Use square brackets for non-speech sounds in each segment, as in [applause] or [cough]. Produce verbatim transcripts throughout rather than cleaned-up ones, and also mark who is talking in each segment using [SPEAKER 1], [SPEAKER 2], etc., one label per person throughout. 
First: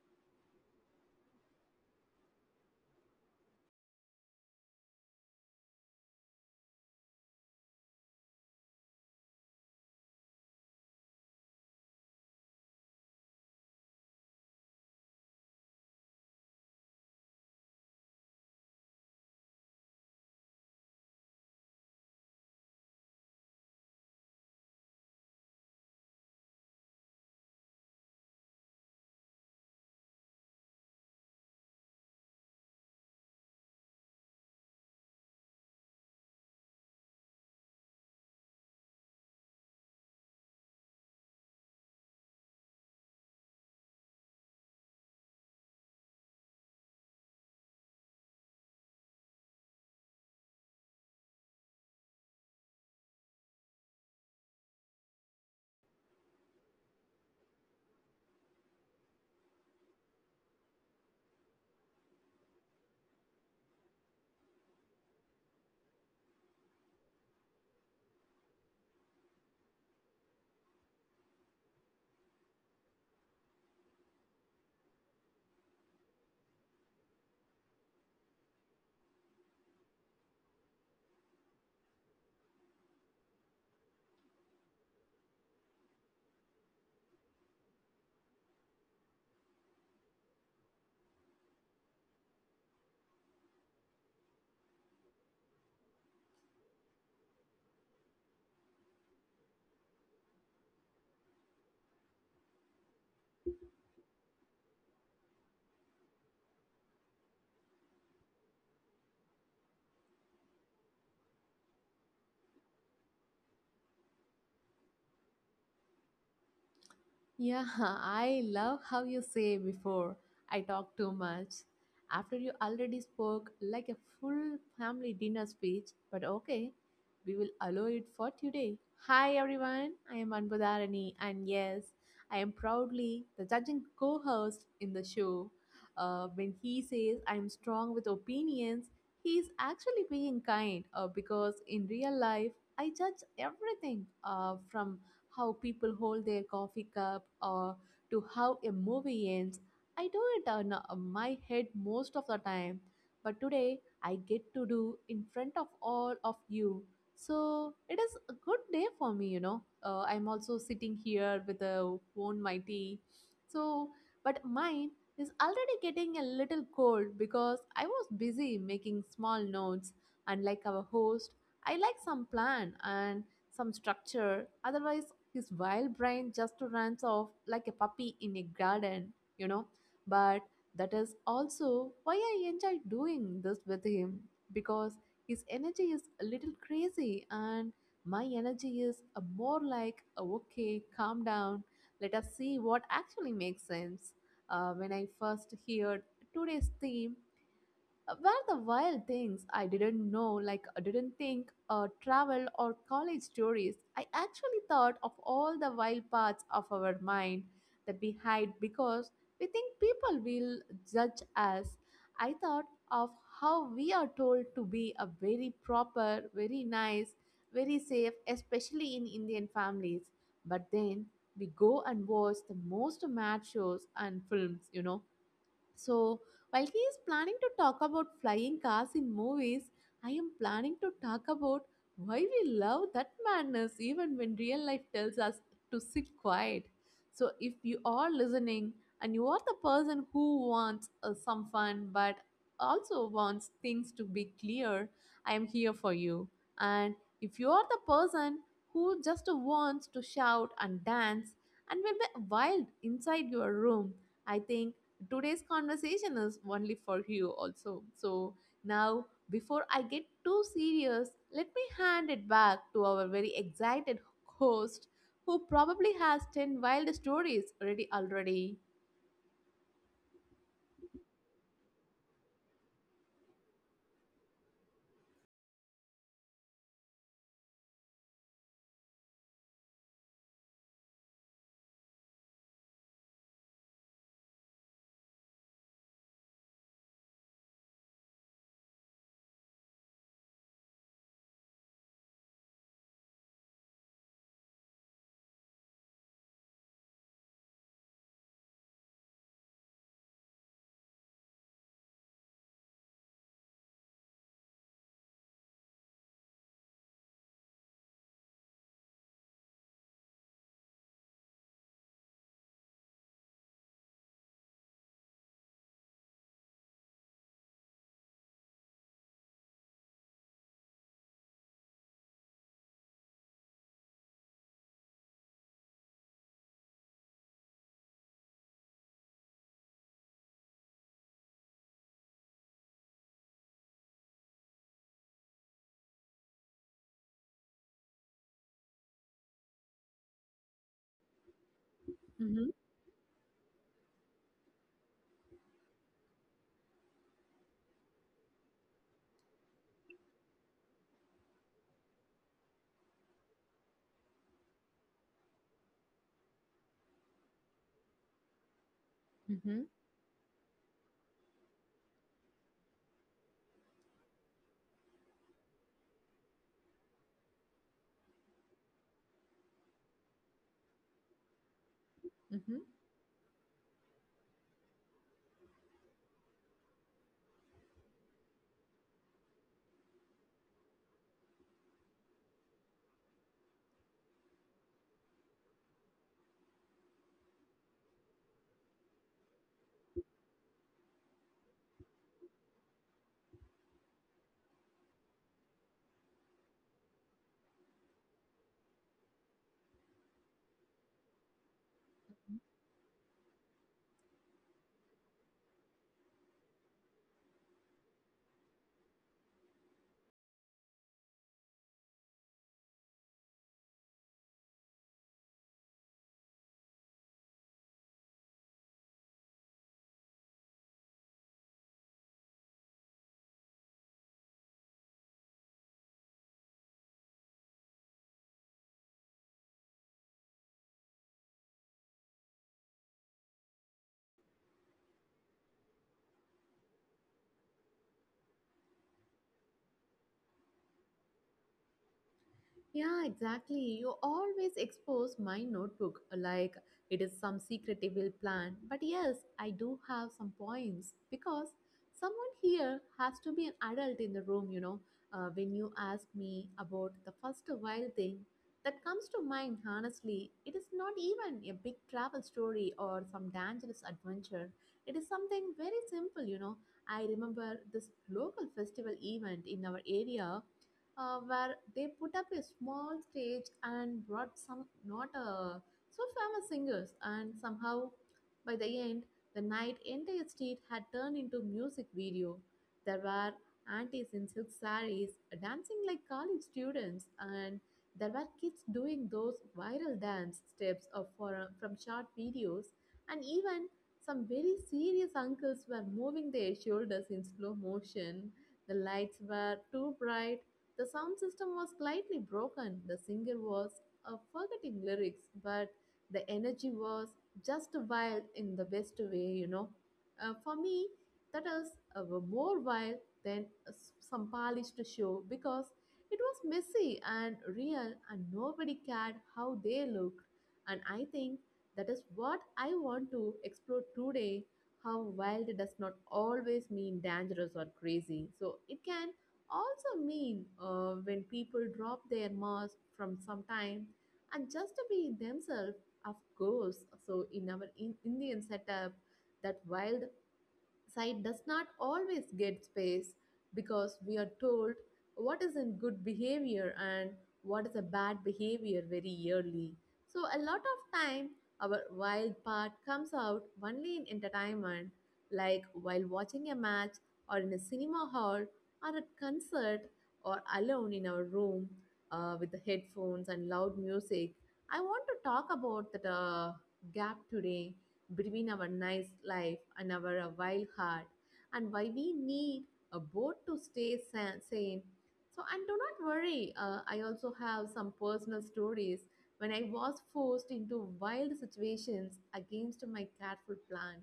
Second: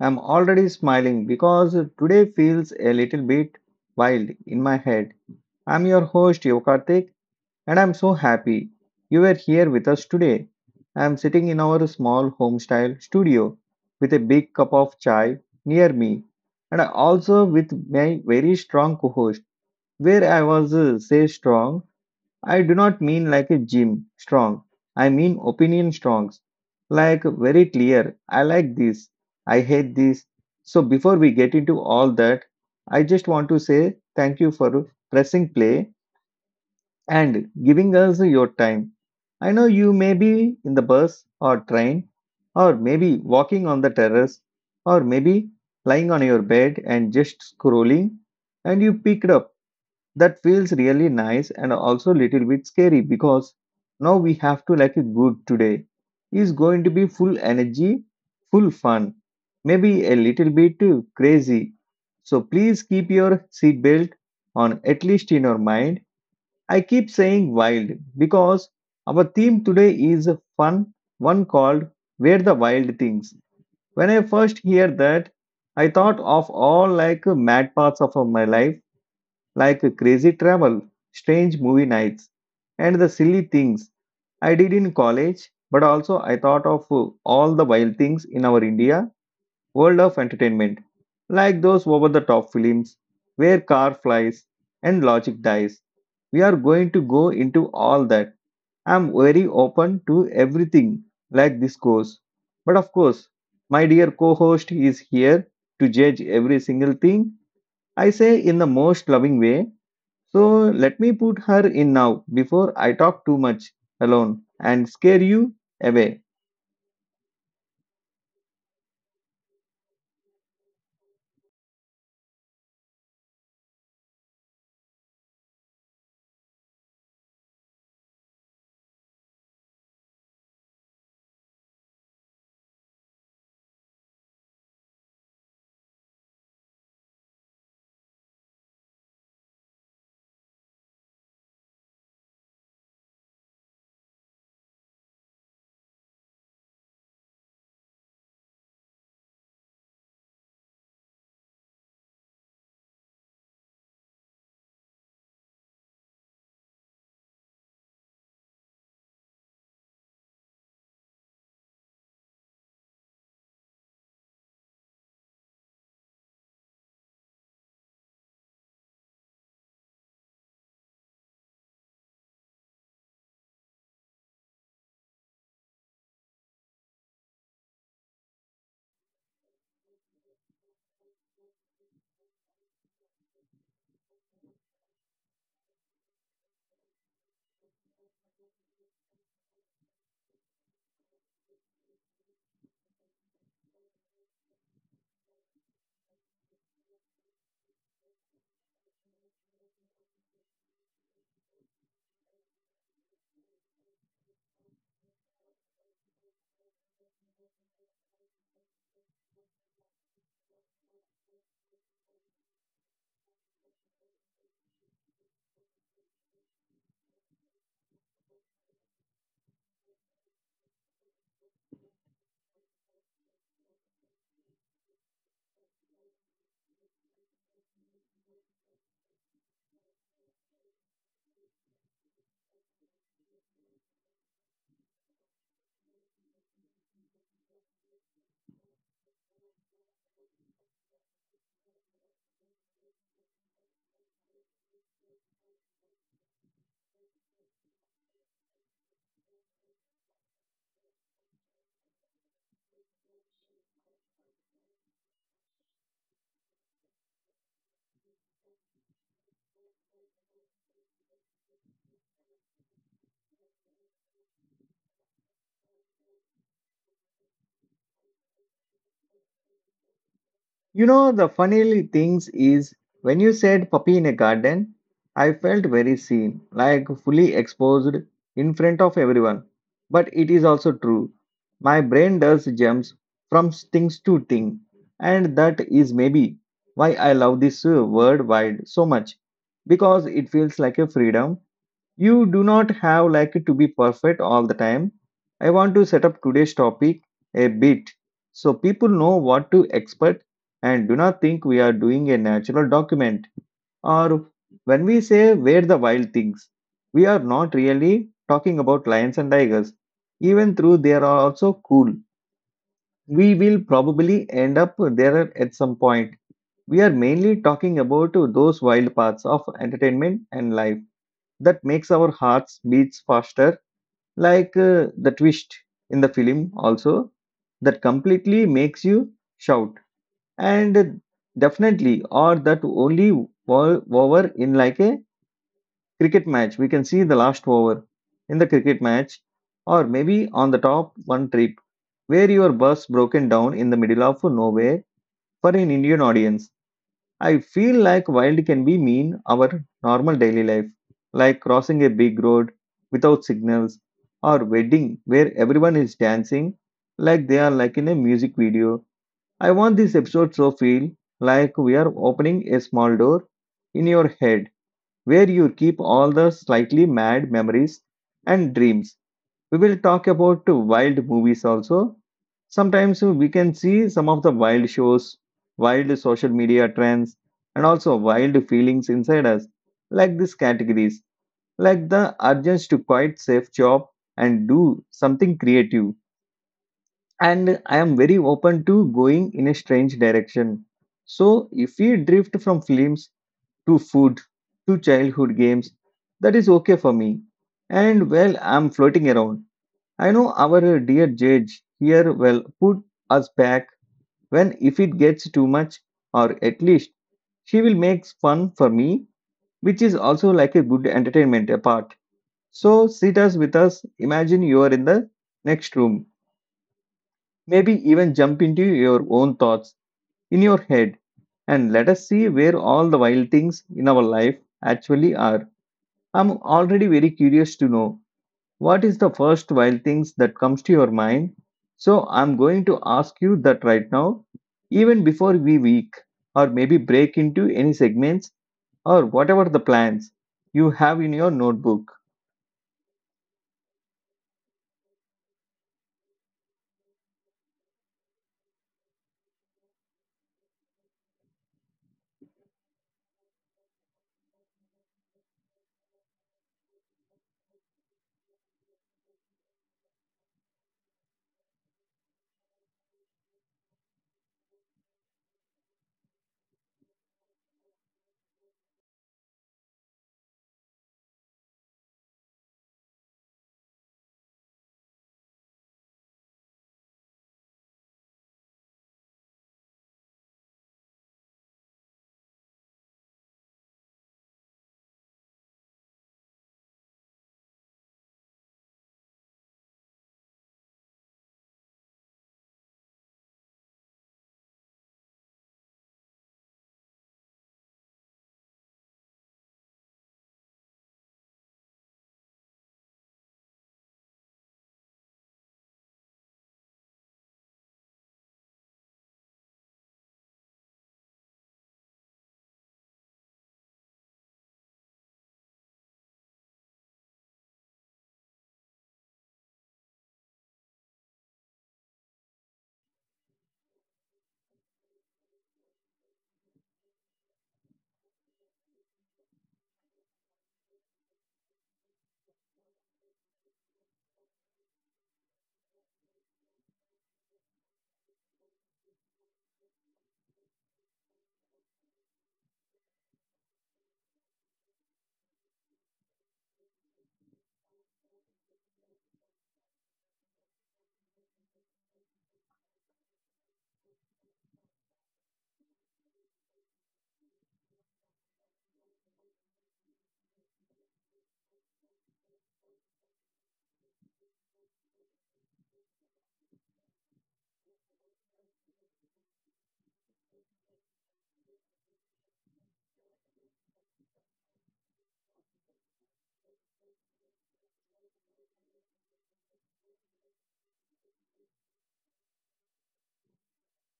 [SPEAKER 1] I'm already smiling because today feels a little bit wild in my head. I'm your host, Yokartik, and I'm so happy you were here with us today. I'm sitting in our small home style studio with a big cup of chai near me, and also with my very strong co host, where I was uh, say strong I do not mean like a gym strong. I mean opinion strong. Like very clear. I like this. I hate this. So before we get into all that, I just want to say thank you for pressing play and giving us your time. I know you may be in the bus or train or maybe walking on the terrace or maybe lying on your bed and just scrolling and you picked up that feels really nice and also a little bit scary because now we have to like a good today is going to be full energy full fun maybe a little bit too crazy so please keep your seatbelt on at least in your mind. I keep saying wild because our theme today is a fun one called where the wild things. When I first hear that, I thought of all like mad parts of my life, like crazy travel, strange movie nights, and the silly things I did in college, but also I thought of uh, all the wild things in our India world of entertainment, like those over the top films where car flies and logic dies. We are going to go into all that. I'm very open to everything like this goes. But of course, my dear co host is here to judge every single thing I say in the most loving way, so let me put her in now before I talk too much alone and scare you away.
[SPEAKER 2] Yeah, [laughs] I love how you say before I talk too much. After you already spoke like a full family dinner speech, but okay, we will allow it for today. Hi everyone, I am Anbudharani, and yes, I am proudly the judging co host in the show. Uh, when he says I am strong with opinions, he is actually being kind uh, because in real life, I judge everything, uh, from how people hold their coffee cup, or to how a movie ends. I do it on uh, my head most of the time, but today I get to do in front of all of you. So it is a good day for me, you know. Uh, I'm also sitting here with a own my tea. So, but mine is already getting a little cold because I was busy making small notes. Unlike our host, I like some plan and some structure. Otherwise, his wild brain just runs off like a puppy in a garden, you know. But that is also why I enjoy doing this with him because his energy is a little crazy and my energy is a more like, "Oh, okay, calm down, let us see what actually makes sense. Uh, when I first heard today's theme, uh, Were the wild things I didn't know, like I didn't think, uh, travel or college stories. I actually thought of all the wild parts of our mind that we hide because we think people will judge us. I thought of how we are told to be a very proper, very nice, very safe, especially in Indian families. But then we go and watch the most mad shows and films, you know, so, while he is planning to talk about flying cars in movies, I am planning to talk about why we love that madness even when real life tells us to sit quiet. So, if you are listening and you are the person who wants uh, some fun but also wants things to be clear, I am here for you. And if you are the person who just wants to shout and dance and will be wild inside your room, I think today's conversation is only for you also. So now, before I get too serious, let me hand it back to our very excited host who probably has ten wild stories ready already.
[SPEAKER 1] You know, the funny things is when you said puppy in a garden, I felt very seen, like fully exposed in front of everyone. But it is also true. My brain does jumps from things to thing, and that is maybe why I love this uh, word wide so much because it feels like a freedom. You do not have like to be perfect all the time. I want to set up today's topic a bit so people know what to expect and do not think we are doing a natural document. Or when we say where the wild things, we are not really talking about lions and tigers. Even though they are also cool, we will probably end up there at some point. We are mainly talking about those wild parts of entertainment and life that makes our hearts beats faster like uh, the twist in the film also that completely makes you shout and definitely or that only o- over in like a cricket match. We can see the last over in the cricket match, or maybe on the top one trip where
[SPEAKER 2] Mm-hmm,
[SPEAKER 1] your bus broken down in the middle of nowhere. For an Indian audience, I feel like wild can be mean our normal daily life, like crossing a big road without signals, or wedding where everyone is dancing like they are like in a music video. I
[SPEAKER 2] mm-hmm,
[SPEAKER 1] want this episode so feel like we are opening a small door in your head where you keep all the slightly mad memories and dreams. We will talk about wild movies also.
[SPEAKER 2] mm-hmm.
[SPEAKER 1] Sometimes we can see some of the wild shows, wild social media trends, and also wild feelings inside us, like these categories, like the urge to quite safe job and do something creative. And I am very open to going in a strange direction. So if we drift from films to food to childhood games, that is okay for me. And well, I'm floating around, I know our uh, dear judge here will put us back when if it gets too much, or at least she will make fun for me, which is also like a good entertainment apart. So sit us with us. Imagine you are in the next room. Maybe even jump into your own thoughts in your head and let us see where all the wild things in our life actually are. I'm already very curious to know, what is the first wild things that comes to your mind? So I'm going to ask you that right now, even before we week or maybe break into any segments or whatever the plans you have in your notebook.
[SPEAKER 2] Yeah, exactly. You always expose my notebook like it is some secret evil plan. But yes, I do have some points because someone here has to be an adult in the room, you know. Uh, when you ask me about the first wild thing that comes to mind, honestly, it is not even a big travel story or some dangerous adventure. It is something very simple, you know. I remember this local festival event in our area, uh, where they put up a small stage and brought some not uh, so famous singers. And somehow, by the end, the night entire street had turned into music video. There were aunties in silk sarees dancing like college students, and there were kids doing those viral dance steps of for, uh, from short videos, and even some very serious uncles were moving their shoulders in slow motion. The lights were too bright, the sound system was slightly broken. The singer was uh, forgetting lyrics, but the energy was just wild in the best way, you know. Uh, for me, that is uh, more wild than uh, s- some polished show because it was messy and real, and nobody cared how they looked. And I think that is what I want to explore today, how wild does not always mean dangerous or crazy. So it can also mean, uh, when people drop their mask from some time and just to be themselves. Of course, so in our in- indian setup, that wild sight does not always get space because we are told what is in good behavior and what is a bad behavior very early. So, a lot of time our wild part comes out only in entertainment, like while watching a match or in a cinema hall or at concert or alone in our room, uh, with the headphones and loud music. I want to talk about that, uh, gap today, between our nice life and our uh, wild heart, and why we need a boat to stay sa- sane. So, and do not worry, uh, I also have some personal stories when I was forced into wild situations against my careful plan.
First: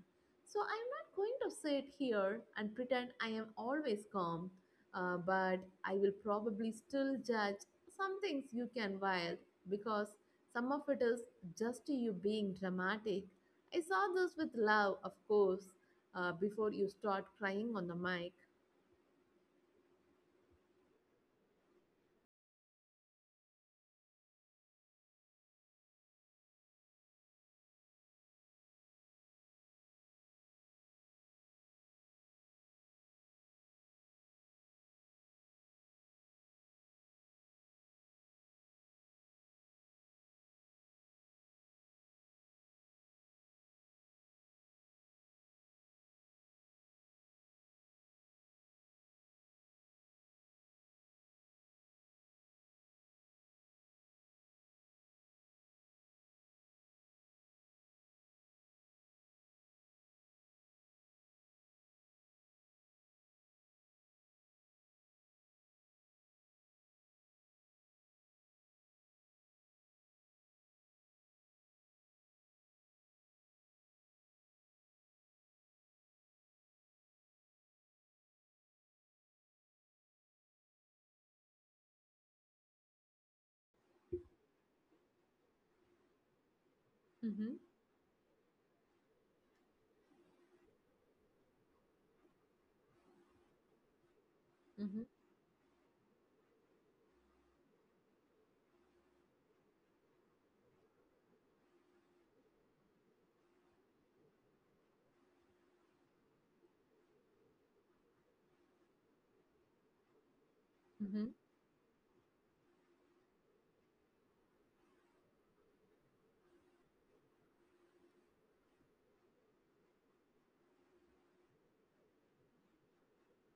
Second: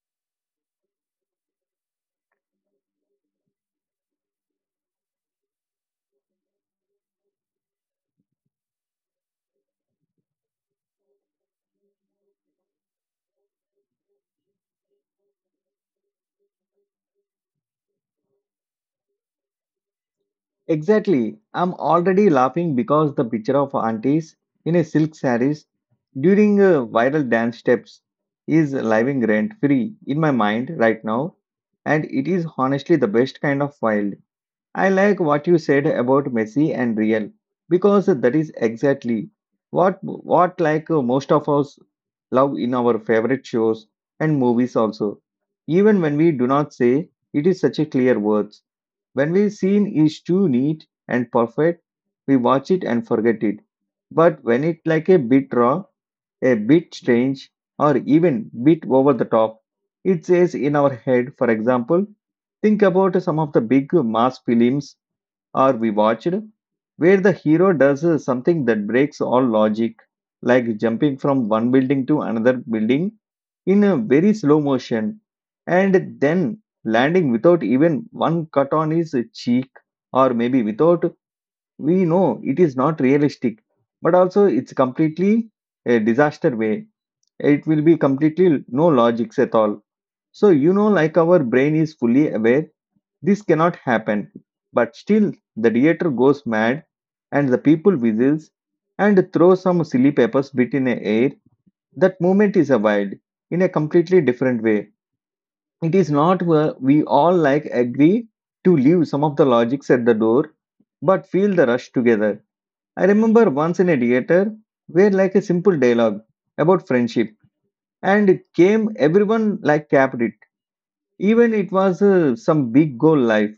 [SPEAKER 2] So, I'm not going to sit here and pretend I am always calm, uh, but I will probably still judge some things you can wild because some of it is just you being dramatic. I saw this with love, of course, uh, before you start crying on the mic.
[SPEAKER 1] Exactly. I'm already laughing because the picture of aunties in a silk saris during uh, viral dance steps is living rent free in my mind right now, and it is honestly the best kind of wild. I like what you said about Messi and Real because that is exactly what what like uh, most of us love in our favorite shows and movies also. Even when we do not say it is such a clear words. When we scene is too neat and perfect, we watch it and forget it. But when it like a bit raw, a bit strange, or even bit over the top, it says in our head. For example, think about some of the big mass films or we watched, where the hero does uh, something that breaks all logic, like jumping from one building to another building in a very slow motion and then landing without even one cut on his cheek, or maybe without, we know it is not realistic, but also it's completely a disaster way.
[SPEAKER 2] Mm-hmm,
[SPEAKER 1] It will be completely no logics at all. So, you know, like our brain is fully aware this cannot happen. But
[SPEAKER 2] mm-hmm,
[SPEAKER 1] still, the theater goes mad, and the people whistles and throw some silly papers bit in the air. That movement is a wild, in a completely different way. It is not where we all like agree to leave some of the logics at the door, but
[SPEAKER 2] mm-hmm,
[SPEAKER 1] feel the rush together. I remember once in a theater where like a simple dialogue about friendship and it came everyone like capped it even it was uh, some big goal life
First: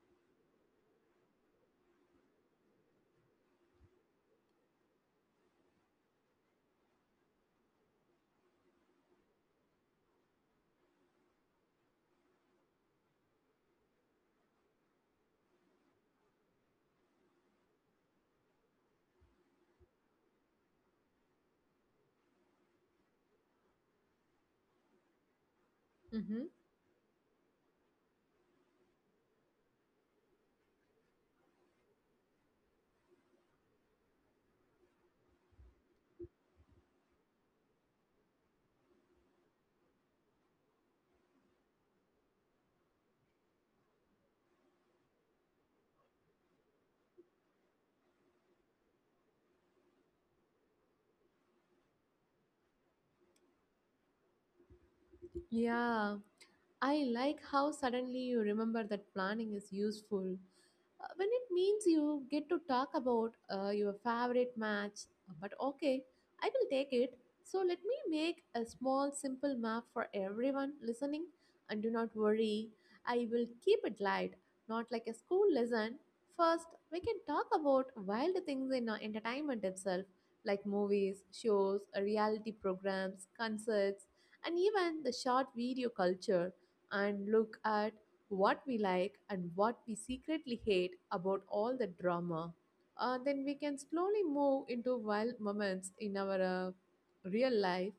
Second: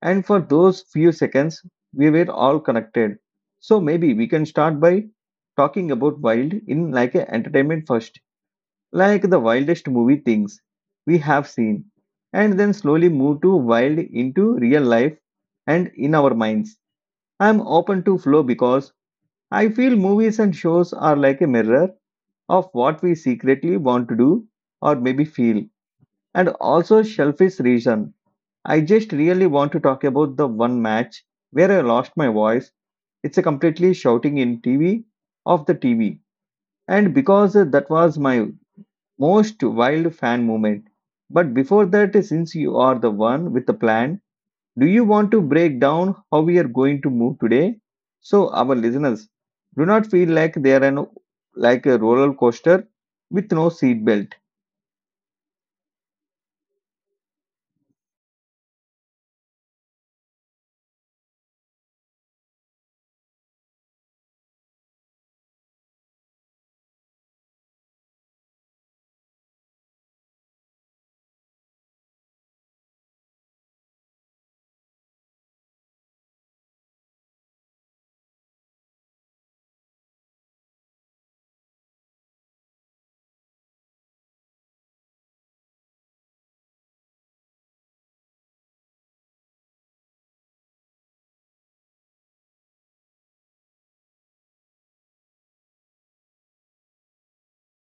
[SPEAKER 1] and for those few seconds, we were all connected. So maybe we can start by talking about wild in like a entertainment first, like the wildest movie things we have seen, and then slowly move to wild into real life and in our minds. I'm open to flow because I feel movies and shows are like a mirror of what we secretly want to do or maybe feel,
[SPEAKER 2] mm-hmm.
[SPEAKER 1] and also selfish reason, I just really want to talk about the one match where I lost my voice. It's a completely shouting in T V of the T V, and because that was my most wild fan moment. But before that, since you are the one with the plan, do you want to break down how we are going to move today? So our listeners do not feel like they are an, like a roller coaster with no seat belt.
[SPEAKER 2] Yeah, I like how suddenly you remember that planning is useful. Uh, when it means you get to talk about uh, your favorite match, uh, but okay, I will take it. So let me make a small, simple map for everyone listening, and do not worry, I will keep it light, not like a school lesson. First, we can talk about wild things in, uh, entertainment itself, like movies, shows, uh, reality programs, concerts, and even the short video culture. And look at what we like and what we secretly hate about all the drama. Uh, then we can slowly move into wild moments in our uh, real life,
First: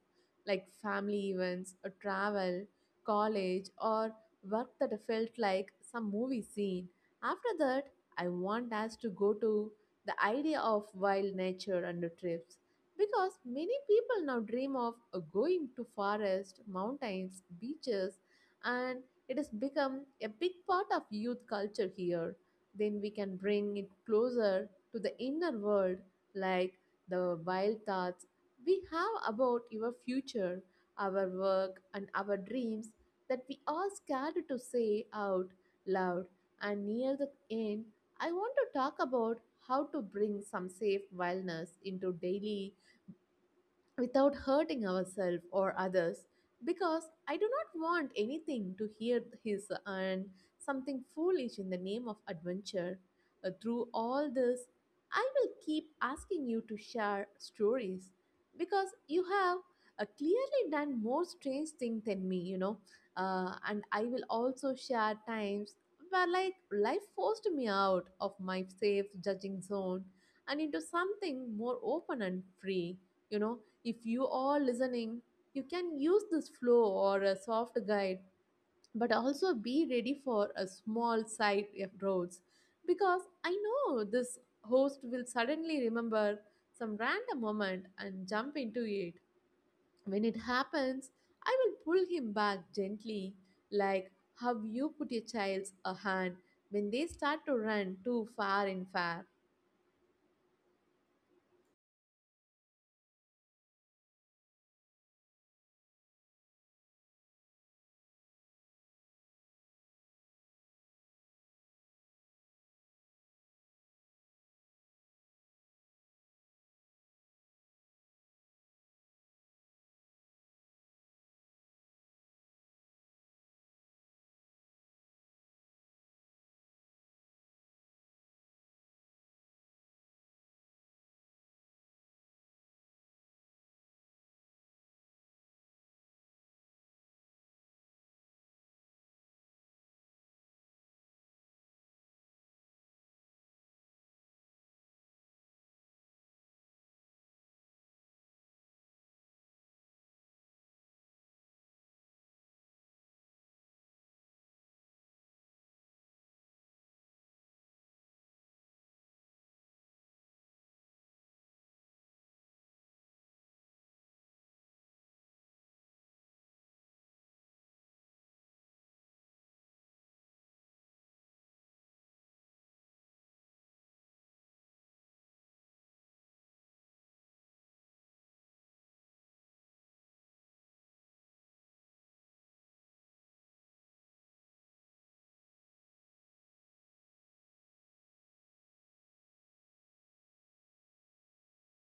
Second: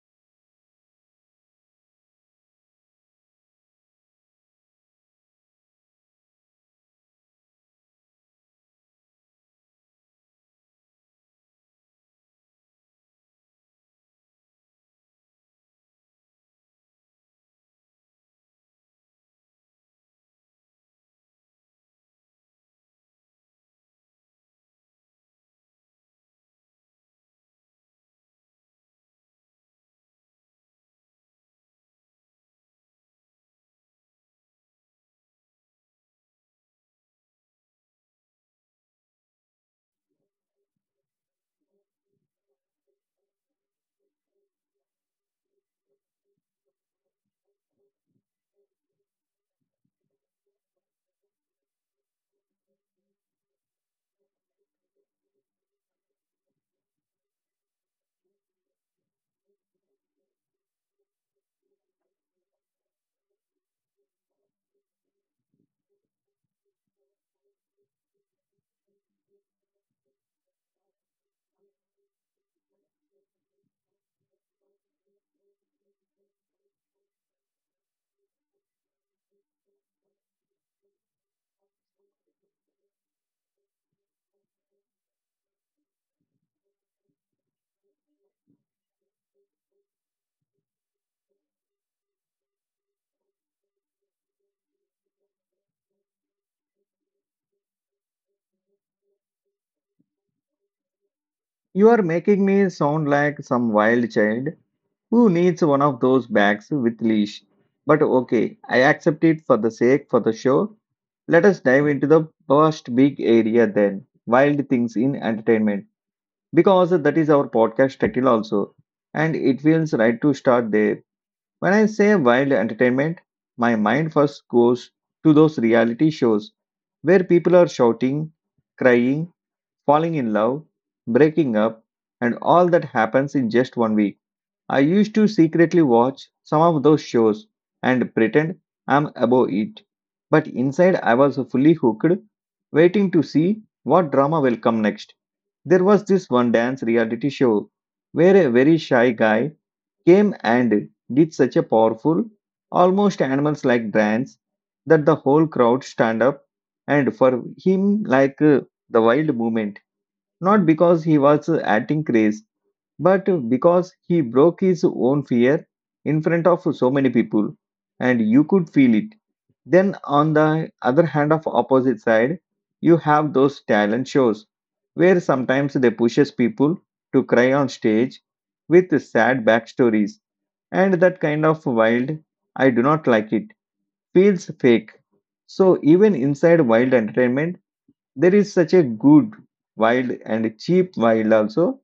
[SPEAKER 2] like family events, or travel, college, or work that felt like some movie scene. After that, I want us to go to the idea of wild nature and the trips because many people now dream of, uh, going to forests, mountains, beaches, and it has become a big part of youth culture here. Then we can bring it closer to the inner world, like the wild thoughts we have about your future, our work, and our dreams that we are scared to say out loud. And near the end, I want to talk about how to bring some safe wellness into daily without hurting ourselves or others because I do not want anything to hear his and something foolish in the name of adventure. Uh, through all this, I will keep asking you to share stories because you have uh, clearly done more strange things than me, you know. Uh, and I will also share times where, like, life forced me out of my safe judging zone and into something more open and free, you know. If you are listening, you can use this flow or a soft guide, but also be ready for a small side roads because I know this host will suddenly remember some random moment and jump into it. When it happens, I will pull him back gently, like how you put your child's a hand when they start to run too far in fair.
[SPEAKER 1] You are making me sound like some wild child who needs one of those bags with leash. But okay, I accept it for the sake for the show. Let us dive into the first big area then, wild things in entertainment, because that is our podcast title also, and it feels right to start there. When I say wild entertainment, my mind first goes to those reality shows where people are shouting, crying, falling in love, breaking up, and all that happens in just one week. I used to secretly watch some of those shows and pretend I'm above it. But inside, I was fully hooked, waiting to see what drama will come next. There was this one dance reality show where a very shy guy came and did such a powerful, almost animals like dance that the whole crowd stand up and for him like uh, the wild movement, not because he was uh, acting craze but because he broke his own fear in front of so many people, and you could feel it. Then, on the other hand, of opposite side, you have those talent shows where sometimes they pushes people to cry on stage with sad backstories, and that kind of wild, I do not like it, feels fake. So even inside wild entertainment, there is such a good wild and cheap wild also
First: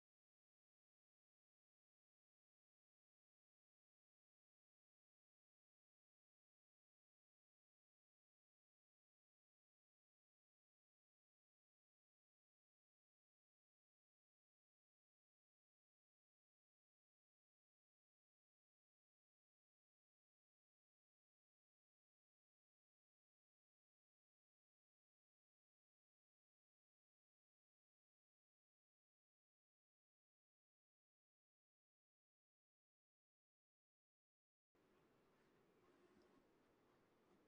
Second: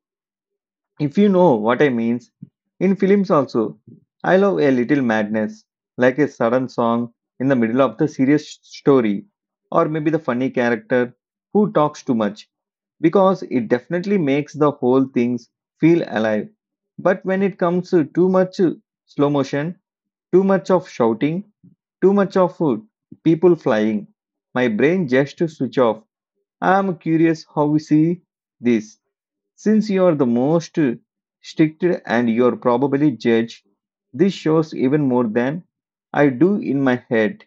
[SPEAKER 1] if you know what I means. In films also, I love a little madness, like a sudden song in the middle of the serious story, or maybe the funny character who talks too much, because it definitely makes the whole things feel alive. But when it comes to too much uh, slow motion, too much of shouting, too much of uh, people flying, my brain just to switch off. I am curious how we see this since you are the most strict and you're probably judge, this shows even more than I do in my head.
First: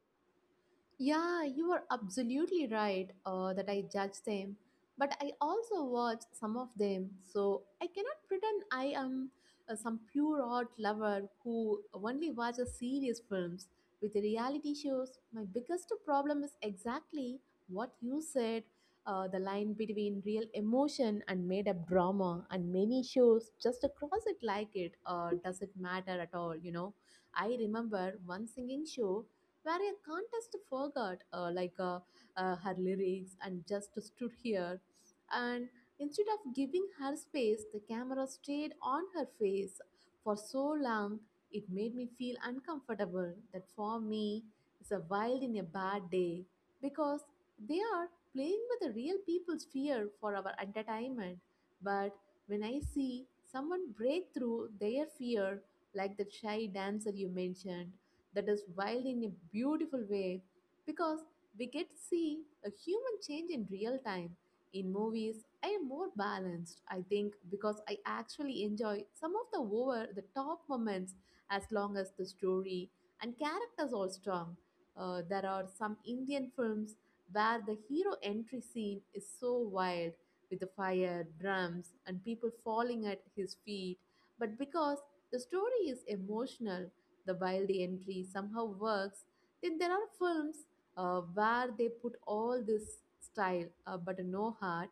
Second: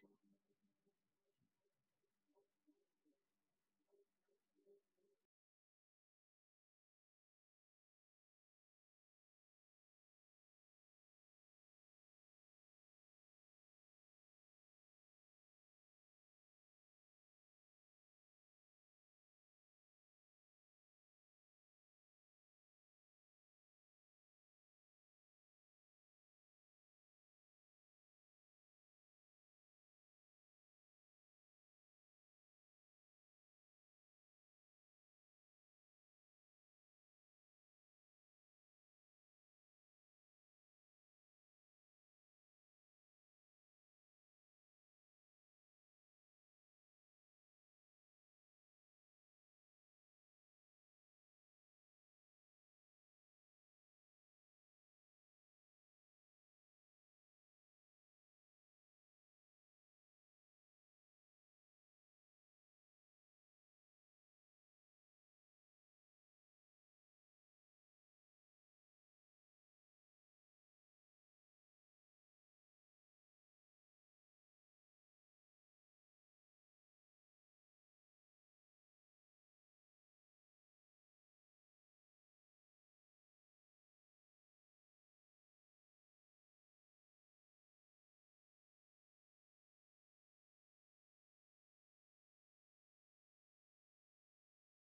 [SPEAKER 2] Yeah, you are absolutely right, uh, that I judge them, but I also watch some of them, so I cannot pretend I am uh, some pure art lover who only watches serious films. With the reality shows, my biggest problem is exactly what you said, uh, the line between real emotion and made up drama, and many shows just cross it like it, or does it matter at all? You know, I remember one singing show where a contest forgot uh, like uh, uh, her lyrics and just stood here and instead of giving her space, the camera stayed on her face for so long it made me feel uncomfortable. That for me is a wild in a bad day because they are playing with the real people's fear for our entertainment. But when I see someone break through their fear, like the shy dancer you mentioned, that is wild in a beautiful way because we get to see a human change in real time. In movies, I am more balanced, I think, because I actually enjoy some of the over the top moments as long as the story and characters are strong. Uh, there are some Indian films where the hero entry scene is so wild with the fire, drums, and people falling at his feet, but because the story is emotional, the while the entry somehow works. Then there are films, uh, where they put all this style, uh, but no heart,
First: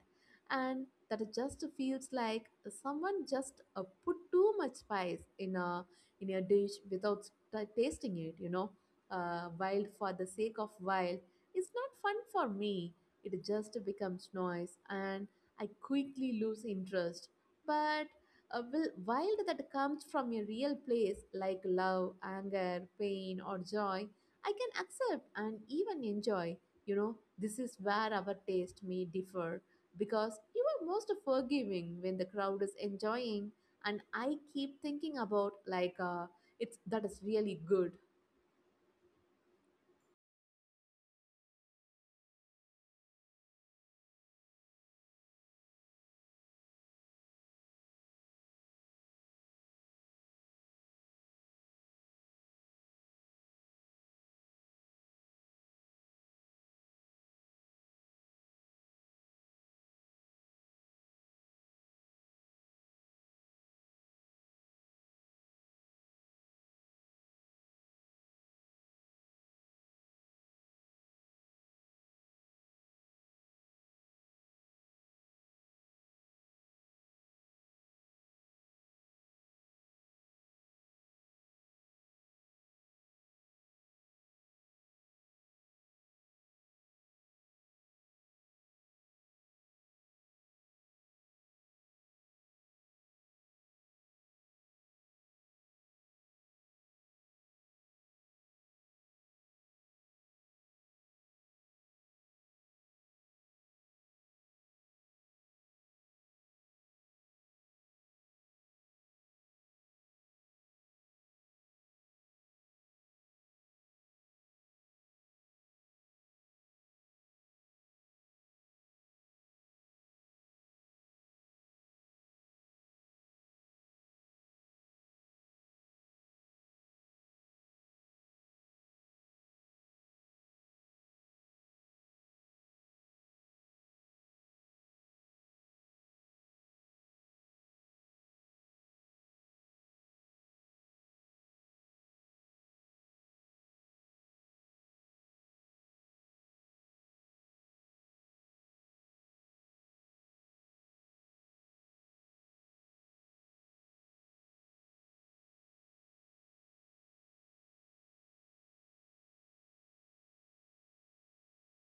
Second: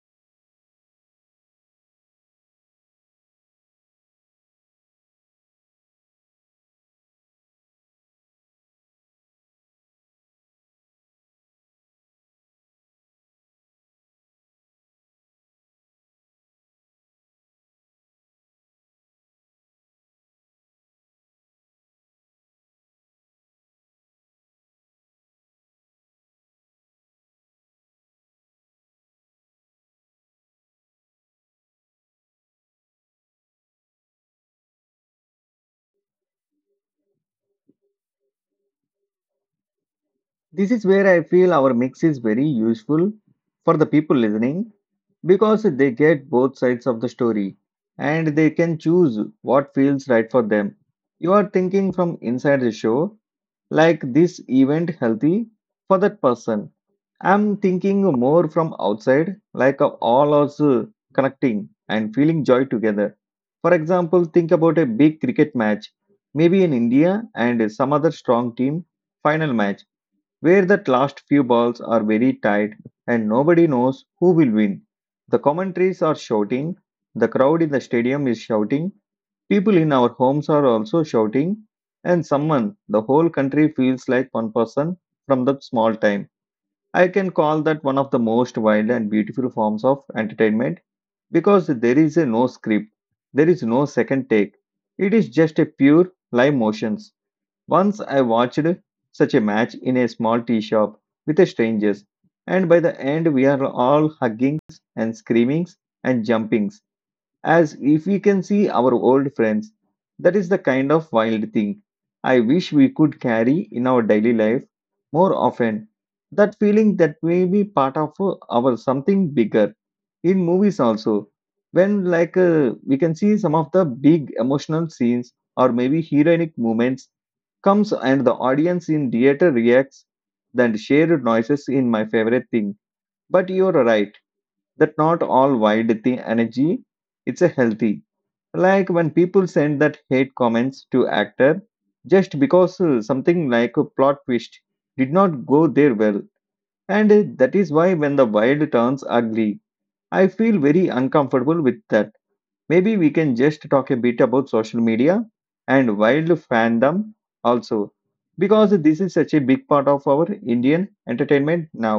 [SPEAKER 2] and that it just feels like someone just, uh, put too much spice in a in a dish without t- tasting it, you know. Uh, wild for the sake of wild is not fun for me, it just becomes noise and I quickly lose interest. But a will wild that comes from a real place like love, anger, pain, or joy, I can accept and even enjoy. You know, this is where our taste may differ because you are most forgiving when the crowd is enjoying, and I keep thinking about like, uh, it's that is really good.
[SPEAKER 1] This is where I feel our mix is very useful for the people listening because they get both sides of the story and they can choose what feels right for them. You are thinking from inside the show, like this event healthy for that person. I'm thinking more from outside, like uh, all also connecting and feeling joy together. For example, think about a big cricket match, maybe in India and some other strong team final match where that last few balls are very tight and nobody knows who will win. The commentaries are shouting, the crowd in the stadium is shouting, people in our homes are also shouting, and someone, the whole country feels like one person from that small time. I can call that one of the most wild and beautiful forms of entertainment because there is a no script, there is no second take. It is just a pure live motions. Once I watched such a match in a small tea shop with a strangers, and by the end we are all hugging and screaming and jumping as if we can see our old friends. That is the kind of wild thing I wish we could carry in our daily life more often. That feeling that may be part of uh, our something bigger in movies also. When like uh, we can see some of the big emotional scenes or maybe heroic moments comes and the audience in theater reacts then shared noises in my favorite thing. But you're right that not all wide the energy it's a healthy, like when people send that hate comments to actor just because uh, something like a plot twist did not go there well, and uh, that is why when the wild turns ugly I feel very uncomfortable with that. Maybe we can just talk a bit about social media and wild fandom also, because this is such a big part of our Indian entertainment now.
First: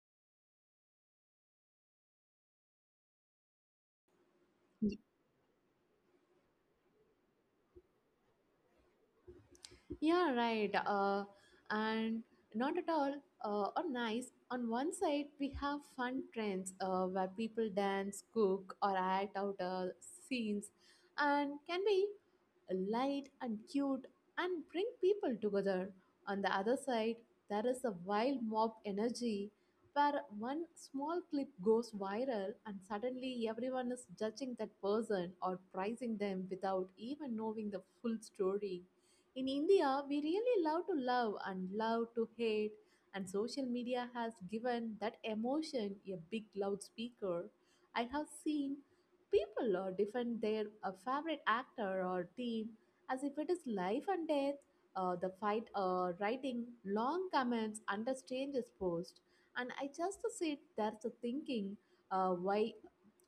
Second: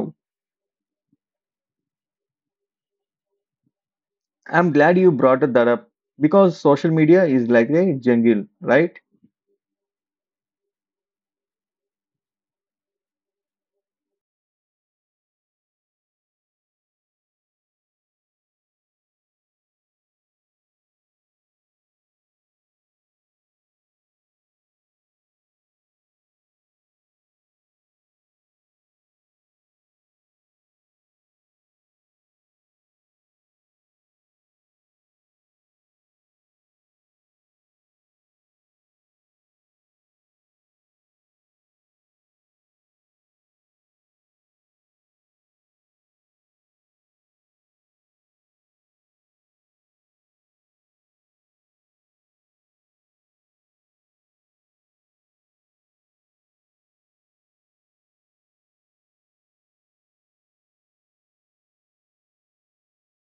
[SPEAKER 1] I'm glad you brought that up because social media is like a jungle, right?
[SPEAKER 2] Yeah, right. Uh, and not at all, uh, or nice. On one side, we have fun trends uh, where people dance, cook, or act out uh, scenes, and can be light and cute and bring people together. On the other side, there is a wild mob energy where one small clip goes viral and suddenly everyone is judging that person or praising them without even knowing the full story. In India, we really love to love and love to hate, and social media has given that emotion a big loudspeaker. I have seen people uh, defend their uh, favorite actor or team as if it is life and death. Uh, the fight, uh, writing long comments under strangers' post, and I just sit there thinking, uh, why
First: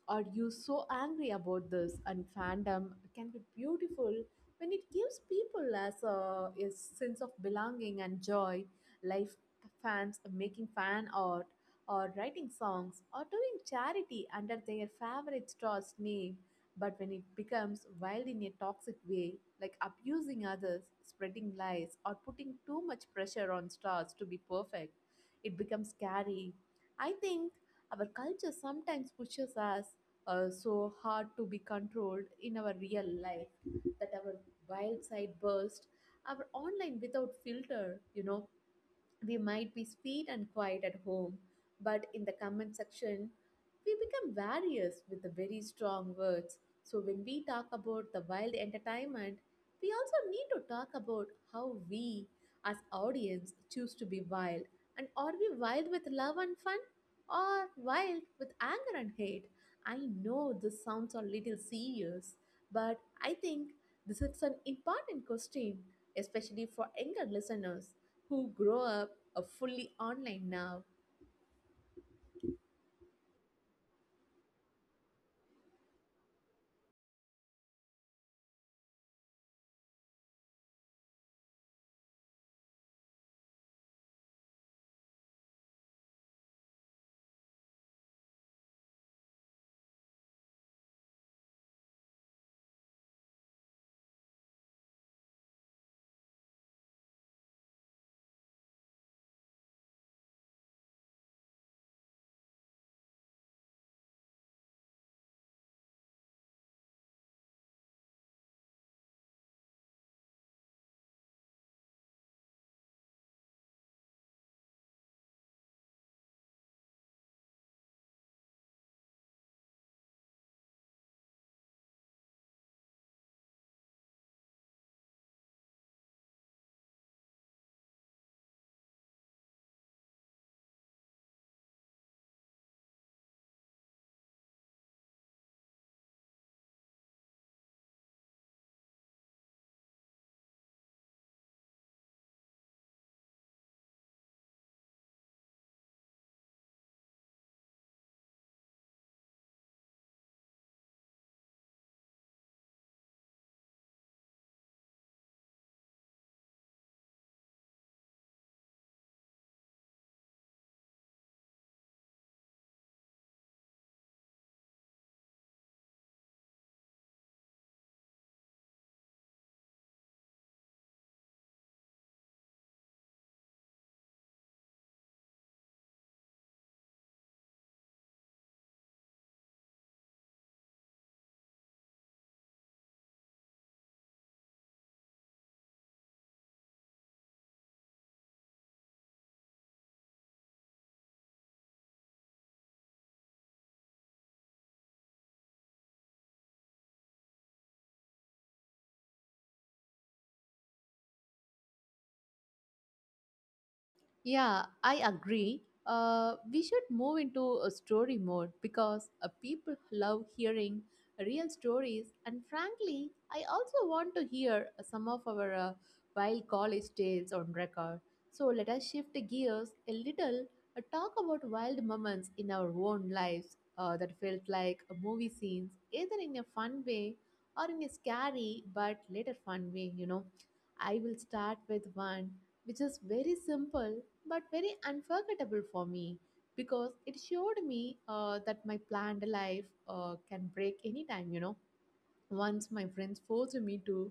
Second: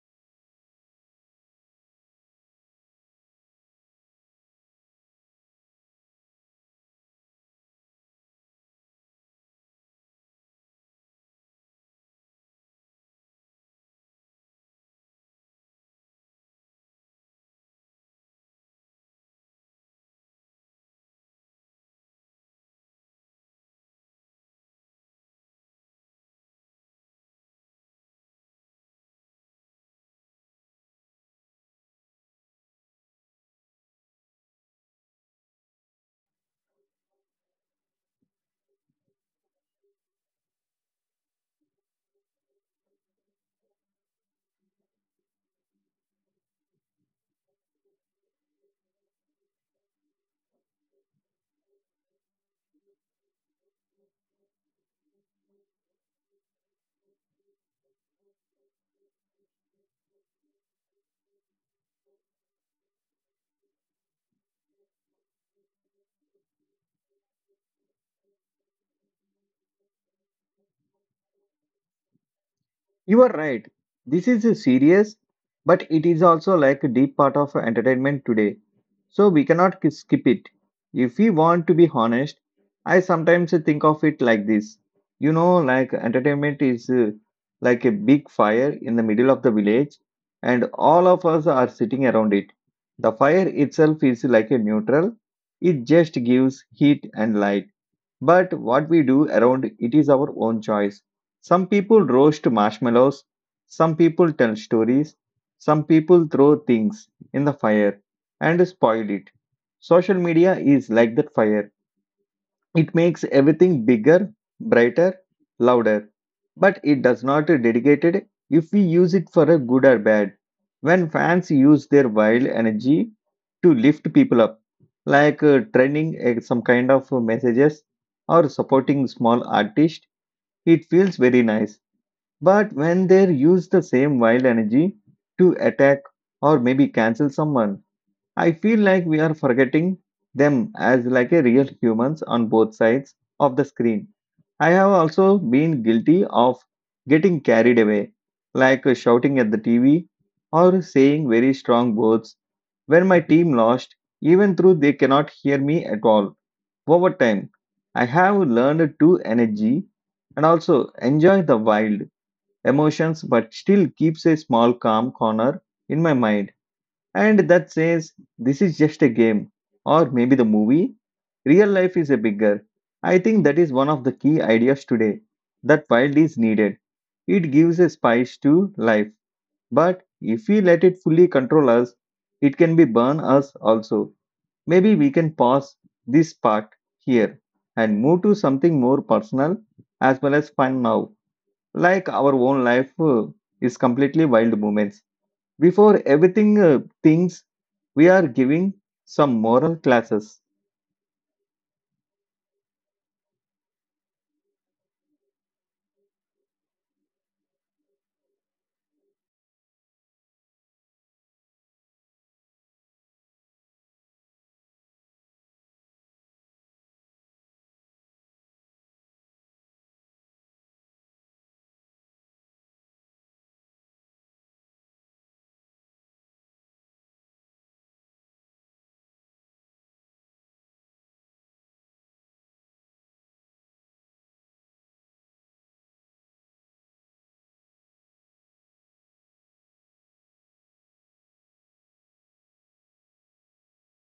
[SPEAKER 2] are you so angry about this? And fandom can be beautiful when it gives people as a, a sense of belonging and joy. Life fans making fan art or writing songs or doing charity under their favorite star's name. But when it becomes wild in a toxic way, like abusing others, spreading lies, or putting too much pressure on stars to be perfect, it becomes scary. I think our culture sometimes pushes us uh, so hard to be controlled in our real life that our wild side burst our online without filter you know We might be sweet and quiet at home, but in the comment section, we become various with the very strong words. So when we talk about the wild entertainment, we also need to talk about how we as audience choose to be wild. And are we wild with love and fun? Or wild with anger and hate? I know this sounds a little serious, but I think this is an important question, especially for younger listeners who grow up uh, fully online now.
[SPEAKER 1] You are right. This is a serious, but it is also like a deep part of entertainment today. So we cannot k- skip it. If we want to be honest, I sometimes think of it like this. You know, like entertainment is uh, like a big fire in the middle of the village, and all of us are sitting around it. The fire itself is like a neutral, it just gives heat and light. But what we do around it is our own choice. Some people roast marshmallows, some people tell stories, some people throw things in the fire and spoil it. Social media is like that fire. It makes everything bigger, brighter, louder, but it does not dedicate it if we use it for a good or bad. When fans use their wild energy to lift people up, like uh, trending uh, some kind of messages or supporting small artists, it feels very nice. But when they use the same wild energy to attack or maybe cancel someone, I feel like we are forgetting them as like a real humans on both sides of the screen. I have also been guilty of getting carried away, like shouting at the T V or saying very strong words when my team lost, even though they cannot hear me at all. Over time, I have learned to energy and also enjoy the wild emotions but still keeps a small calm corner in my mind, and that says this is just a game or maybe the movie. Real life is a bigger. I think that is one of the key ideas today, that wild is needed. It gives a spice to life, but if we let it fully control us, it can be burn us also. Maybe we can pause this part here and move to something more personal as well as fun now, like our own life uh, is completely wild moments. Before everything uh, thinks we are giving some moral classes.
[SPEAKER 2] Yeah, I agree. Uh, we should move into a story mode because uh, people love hearing real stories. And frankly, I also want to hear uh, some of our uh, wild college tales on record. So let us shift gears a little, uh, talk about wild moments in our own lives uh, that felt like a movie scenes, either in a fun way or in a scary but later fun way, you know. I will start with one which is very simple but very unforgettable for me because it showed me uh, that my planned life uh, can break anytime, you know. Once my friends forced me to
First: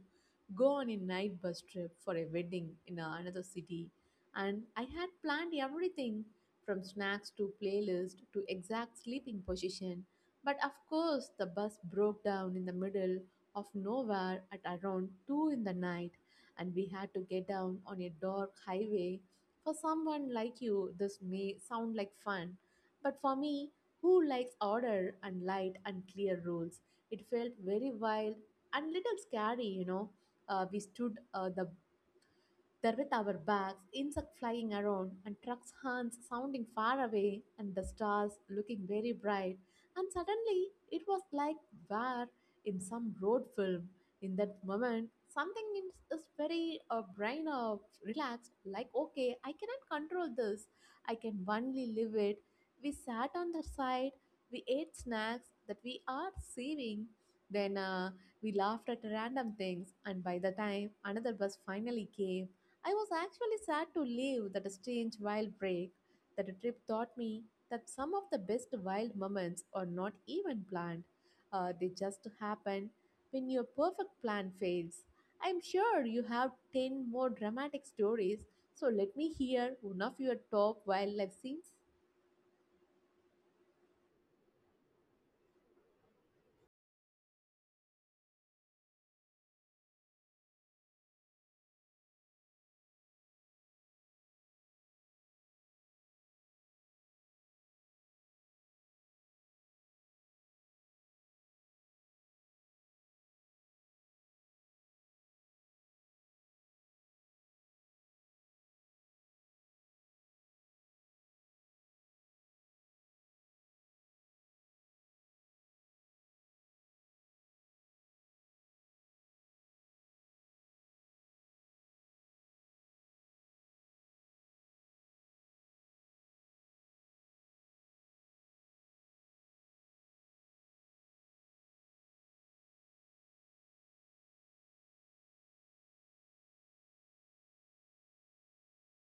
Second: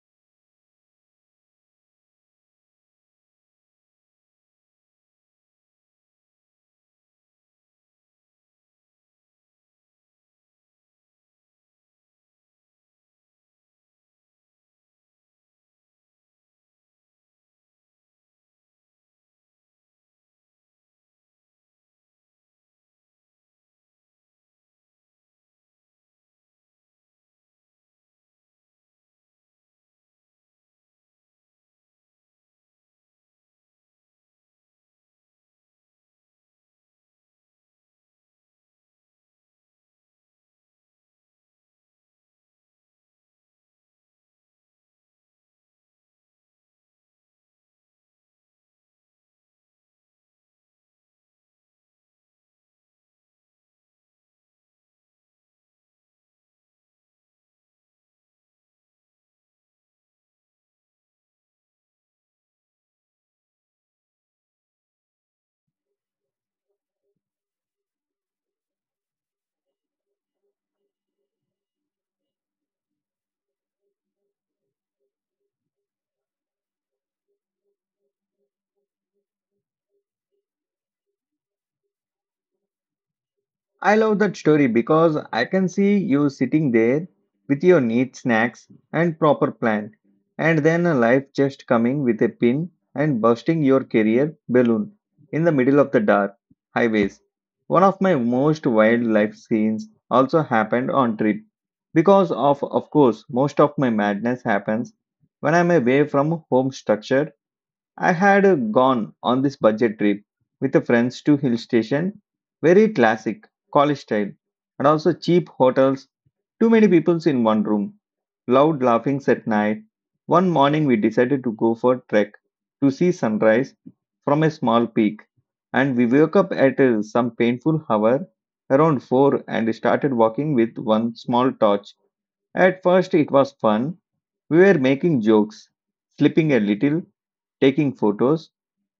[SPEAKER 2] go on a night bus trip for a wedding in a- another city, and I had planned everything from snacks to playlist to exact sleeping position. But of course, the bus broke down in the middle of nowhere at around two in the night, and we had to get down on a dark highway. For someone like you, this may sound like fun, but for me, who likes order and light and clear rules, it felt very wild and little scary, you know. Uh, we stood uh, the there with our bags, insects flying around, and trucks' horns sounding far away, and the stars looking very bright. And suddenly, it was like where in some road film. In that moment, something in is very uh, brain of relaxed, like, okay, I cannot control this. I can only live it. We sat on the side, we ate snacks that we are saving. Then uh, We laughed at random things, and by the time another bus finally came, I was actually sad to leave that strange wild break that trip taught me that some of the best wild moments are not even planned. Uh, they just happen when your perfect plan fails. I'm sure you have ten more dramatic stories, so let me hear one of your top wildlife scenes.
[SPEAKER 1] I love that story because I can see you sitting there with your neat snacks and proper plan, and then a life just coming with a pin and bursting your career balloon in the middle of the dark highways. One of my most wild life scenes also happened on trip, because of of course most of my madness happens when I'm away from home structure. I had uh, gone on this budget trip with the friends to hill station, very classic, college style, and also cheap hotels, too many people in one room, loud laughings at night. One morning we decided to go for trek to see sunrise from a small peak, and we woke up at uh, some painful hour around four and started walking with one small torch. At first it was fun. We were making jokes, slipping a little, taking photos,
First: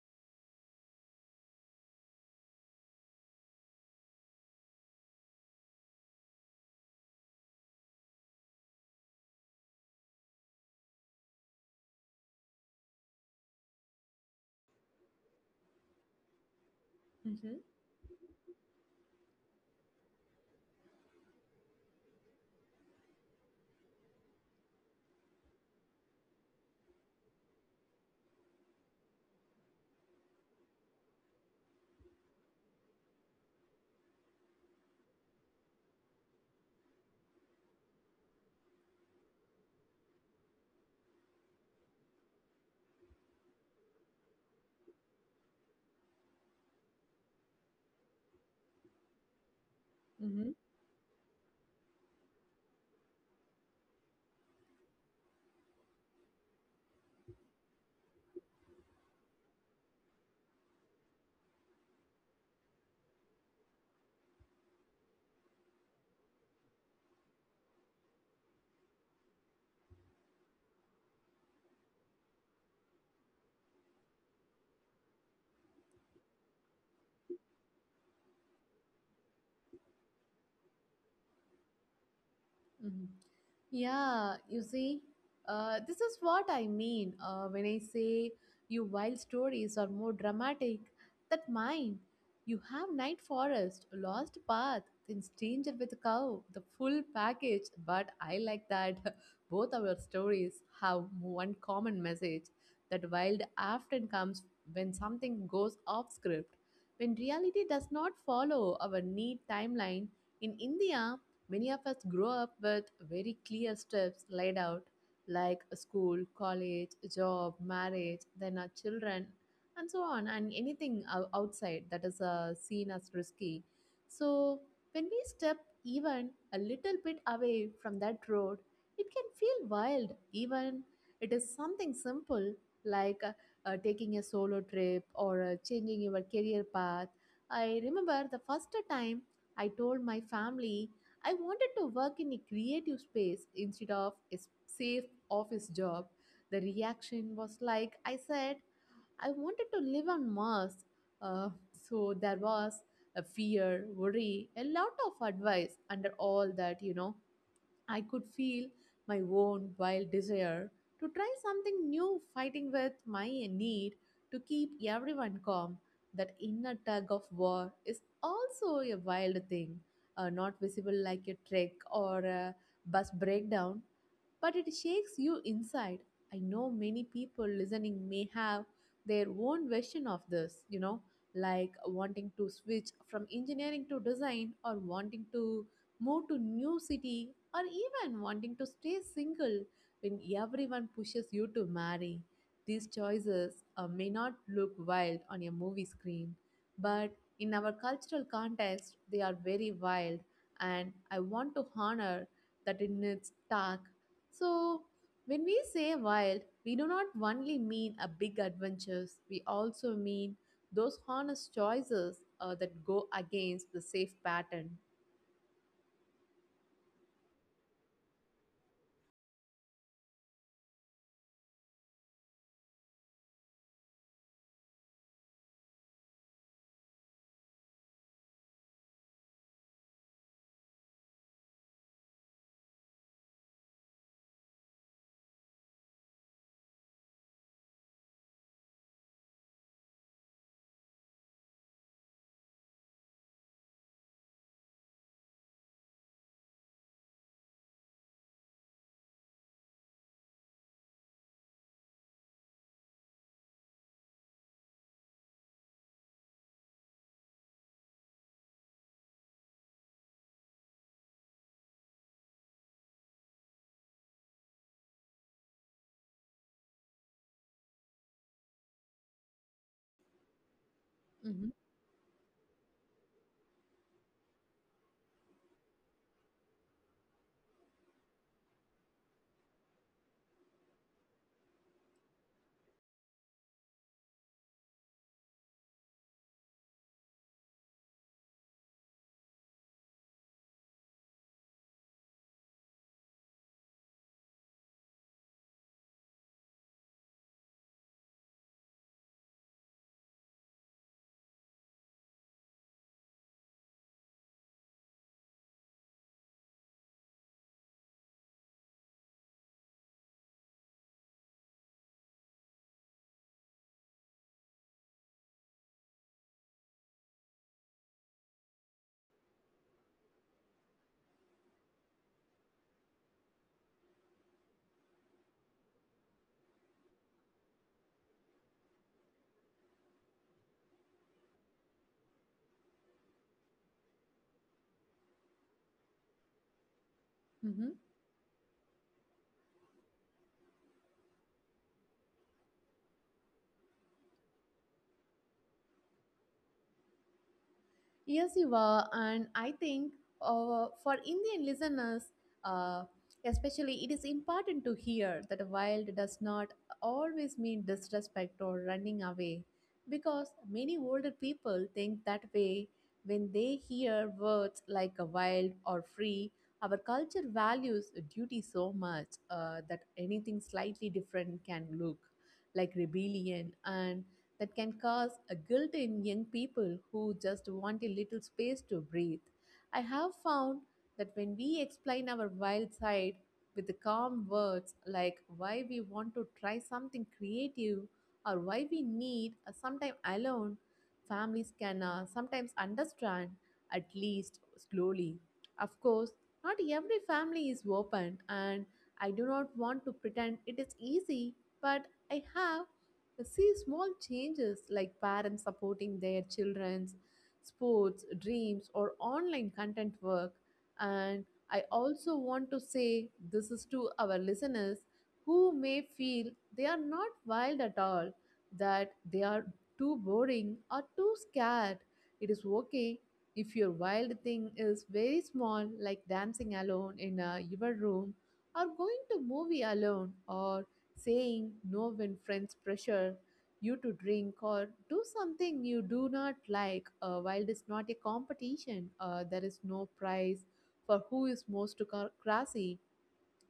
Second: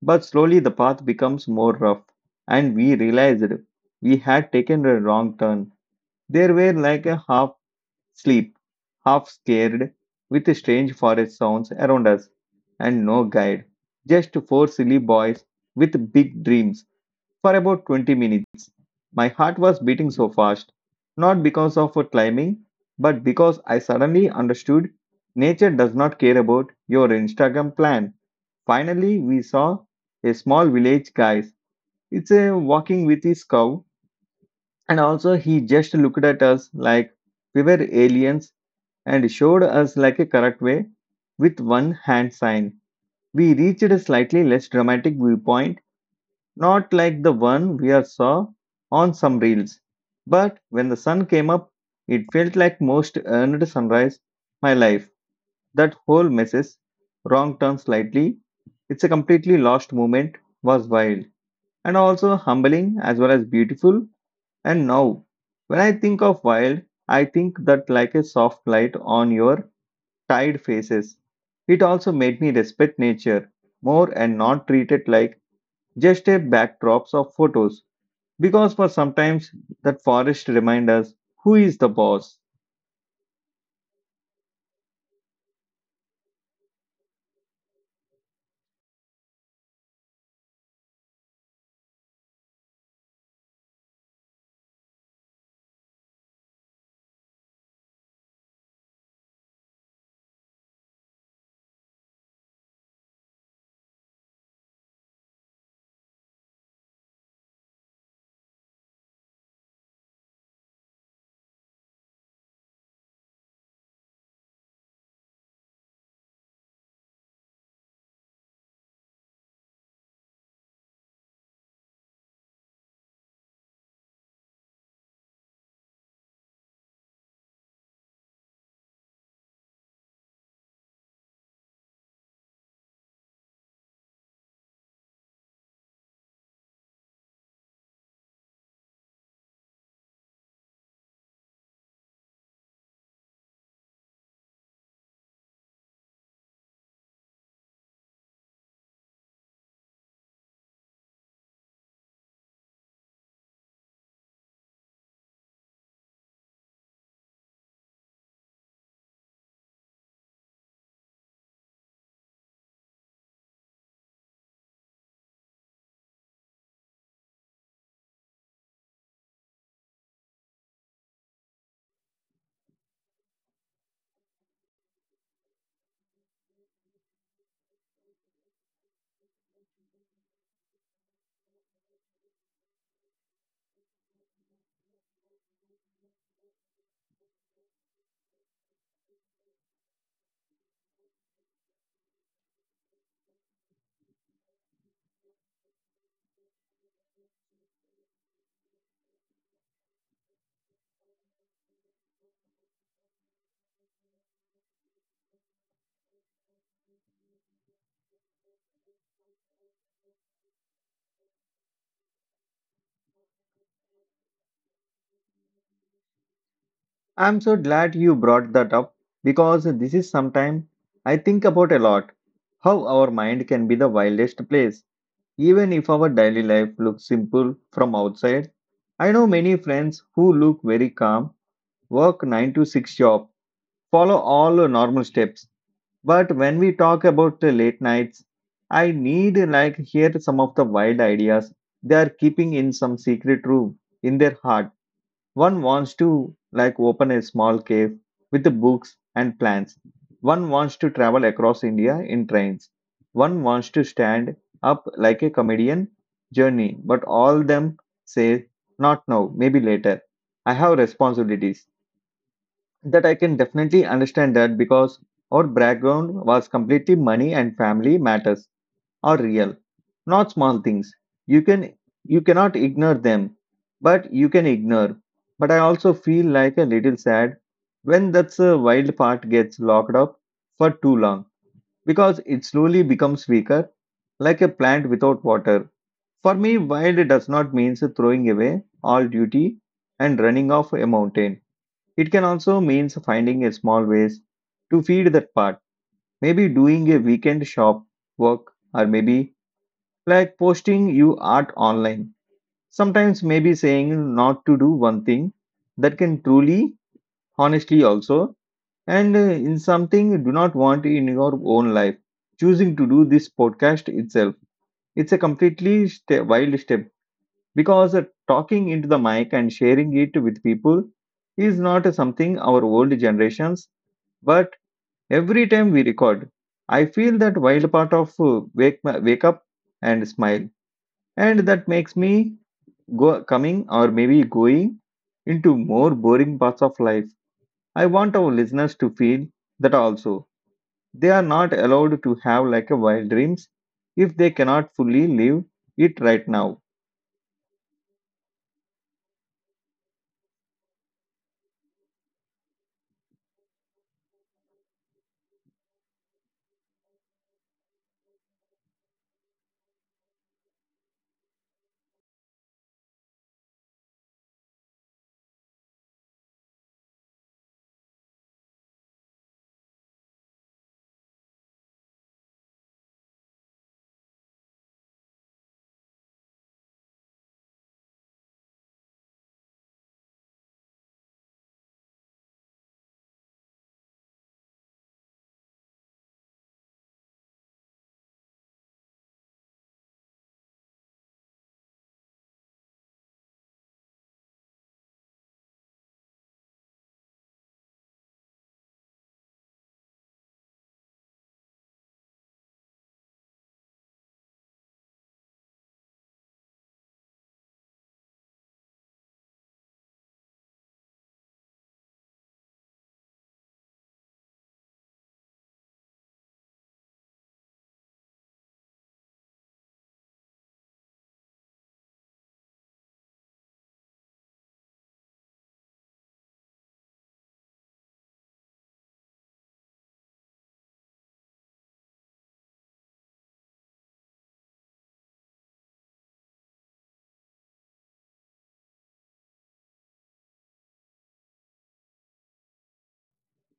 [SPEAKER 1] but slowly the path becomes more rough, and we realized we had taken a wrong turn. There were like a half sleep, half scared, with strange forest sounds around us, and no guide, just four silly boys with big dreams. For
[SPEAKER 2] Mm-hmm.
[SPEAKER 1] about twenty minutes, my heart was beating so fast, not because of climbing, but because I suddenly understood nature does not care about your Instagram plan. Finally, we saw a small village guy. It's a walking with his cow, and also he just looked at us like we were aliens and showed us like a correct way with one hand sign. We reached a slightly less dramatic viewpoint, not like the one we are saw on some reels. But when the sun came up, it felt like most earned sunrise my life. That whole messes, wrong turn slightly, it's a completely lost moment, was wild and also humbling as well as beautiful. And now, when I think of wild, I think that like a soft light on your tired faces. It also made me respect nature more and not treat it like just a backdrops of photos. Because for sometimes that forest remind us who is the boss.
[SPEAKER 2] Mhm. Yeah, you see, uh, this is what I mean uh, when I say you wild stories are more dramatic than mine. You have night forest, lost path, then stranger with cow, the full package. But I like that [laughs] both our stories have one common message that wild often comes when something goes off script. When reality does not follow our neat timeline, in India, many of us grow up with very clear steps laid out, like a school, college, job, marriage, then our children, and so on, and anything ou- outside that is uh, seen as risky. So, when we step even a little bit away from that road, it can feel wild, even it is something simple like uh, uh, taking a solo trip or uh, changing your career path. I remember the first time I told my family I wanted to work in a creative space instead of a s- safe office job. The reaction was like I said, I wanted to live on Mars. Uh, so there was a fear, worry, a lot of advice under all that, you know. I could feel my own wild desire to try something new, fighting with my need to keep everyone calm. That inner tug of war is also a wild thing, uh, not visible like a trick or a bus breakdown, but it shakes you inside. I know many people listening may have their own version of this, you know, like wanting to switch from engineering to design or wanting to move to new city or even wanting to stay single when everyone pushes you to marry. These choices uh, may not look wild on a movie screen, but in our cultural context, they are very wild, and I want to honor that in its dark. So, when we say wild, we do not only mean a big adventures, we also mean those honest choices uh, that go against the safe pattern.
[SPEAKER 1] I'm so glad you brought that up because this is something I think about a lot. How our mind can be the wildest place, even if our daily life looks simple from outside. I know many friends who look very calm, work nine to six job, follow all the normal steps. But when we talk about the late nights, I need like hear some of the wild ideas they are keeping in some secret room in their heart. One wants to like open a small cave with the books and plants. One wants to travel across India in trains. One wants to stand up like a comedian journey, but all them say not now, maybe later. I have responsibilities. That I can definitely understand that, because our background was completely money and family matters are real, not small things. You can you cannot ignore them, but you can ignore. But I also feel like a little sad when that's a wild part gets locked up for too long, because it slowly becomes weaker, like a plant without water. For me, wild does not mean throwing away all duty and running off a mountain. It can also mean finding a small ways to feed that part. Maybe doing a weekend shop work or maybe like posting you art online. Sometimes maybe saying not to do one thing that can truly, honestly also, and uh, in something you do not want in your own life. Choosing to do this podcast itself, it's a completely ste wild step because uh, talking into the mic and sharing it with people is not something our old generations. But every time we record, I feel that wild part of uh, wake wake up and smile, and that makes me go coming or maybe going into more boring parts of life.
[SPEAKER 2] Mm-hmm.
[SPEAKER 1] I want our listeners to feel that also they are not allowed to have like a wild dreams if they cannot fully live it right now.
[SPEAKER 2] Yes, you were. And I think uh, for Indian listeners, uh, especially, it is important to hear that wild does not always mean disrespect or running away because many older people think that way when they hear words like a wild or free. Our culture values duty so much uh, that anything slightly different can look like rebellion. And that can cause a guilt in young people who just want a little space to breathe. I have found that when we explain our wild side with the calm words like why we want to try something creative or why we need a sometime alone, families can uh, sometimes understand, at least slowly. Of course, not every family is open, and I do not want to pretend it is easy, but I have see small changes like parents supporting their children's sports dreams or online content work. And I also want to say this is to our listeners who may feel they are not wild at all, that they are too boring or too scared. It is okay if your wild thing is very small, like dancing alone in uh, your room or going to movie alone or saying no when friends pressure you to drink or do something you do not like. Uh, while it's not a competition, uh, there is no prize for who is most cra- crazy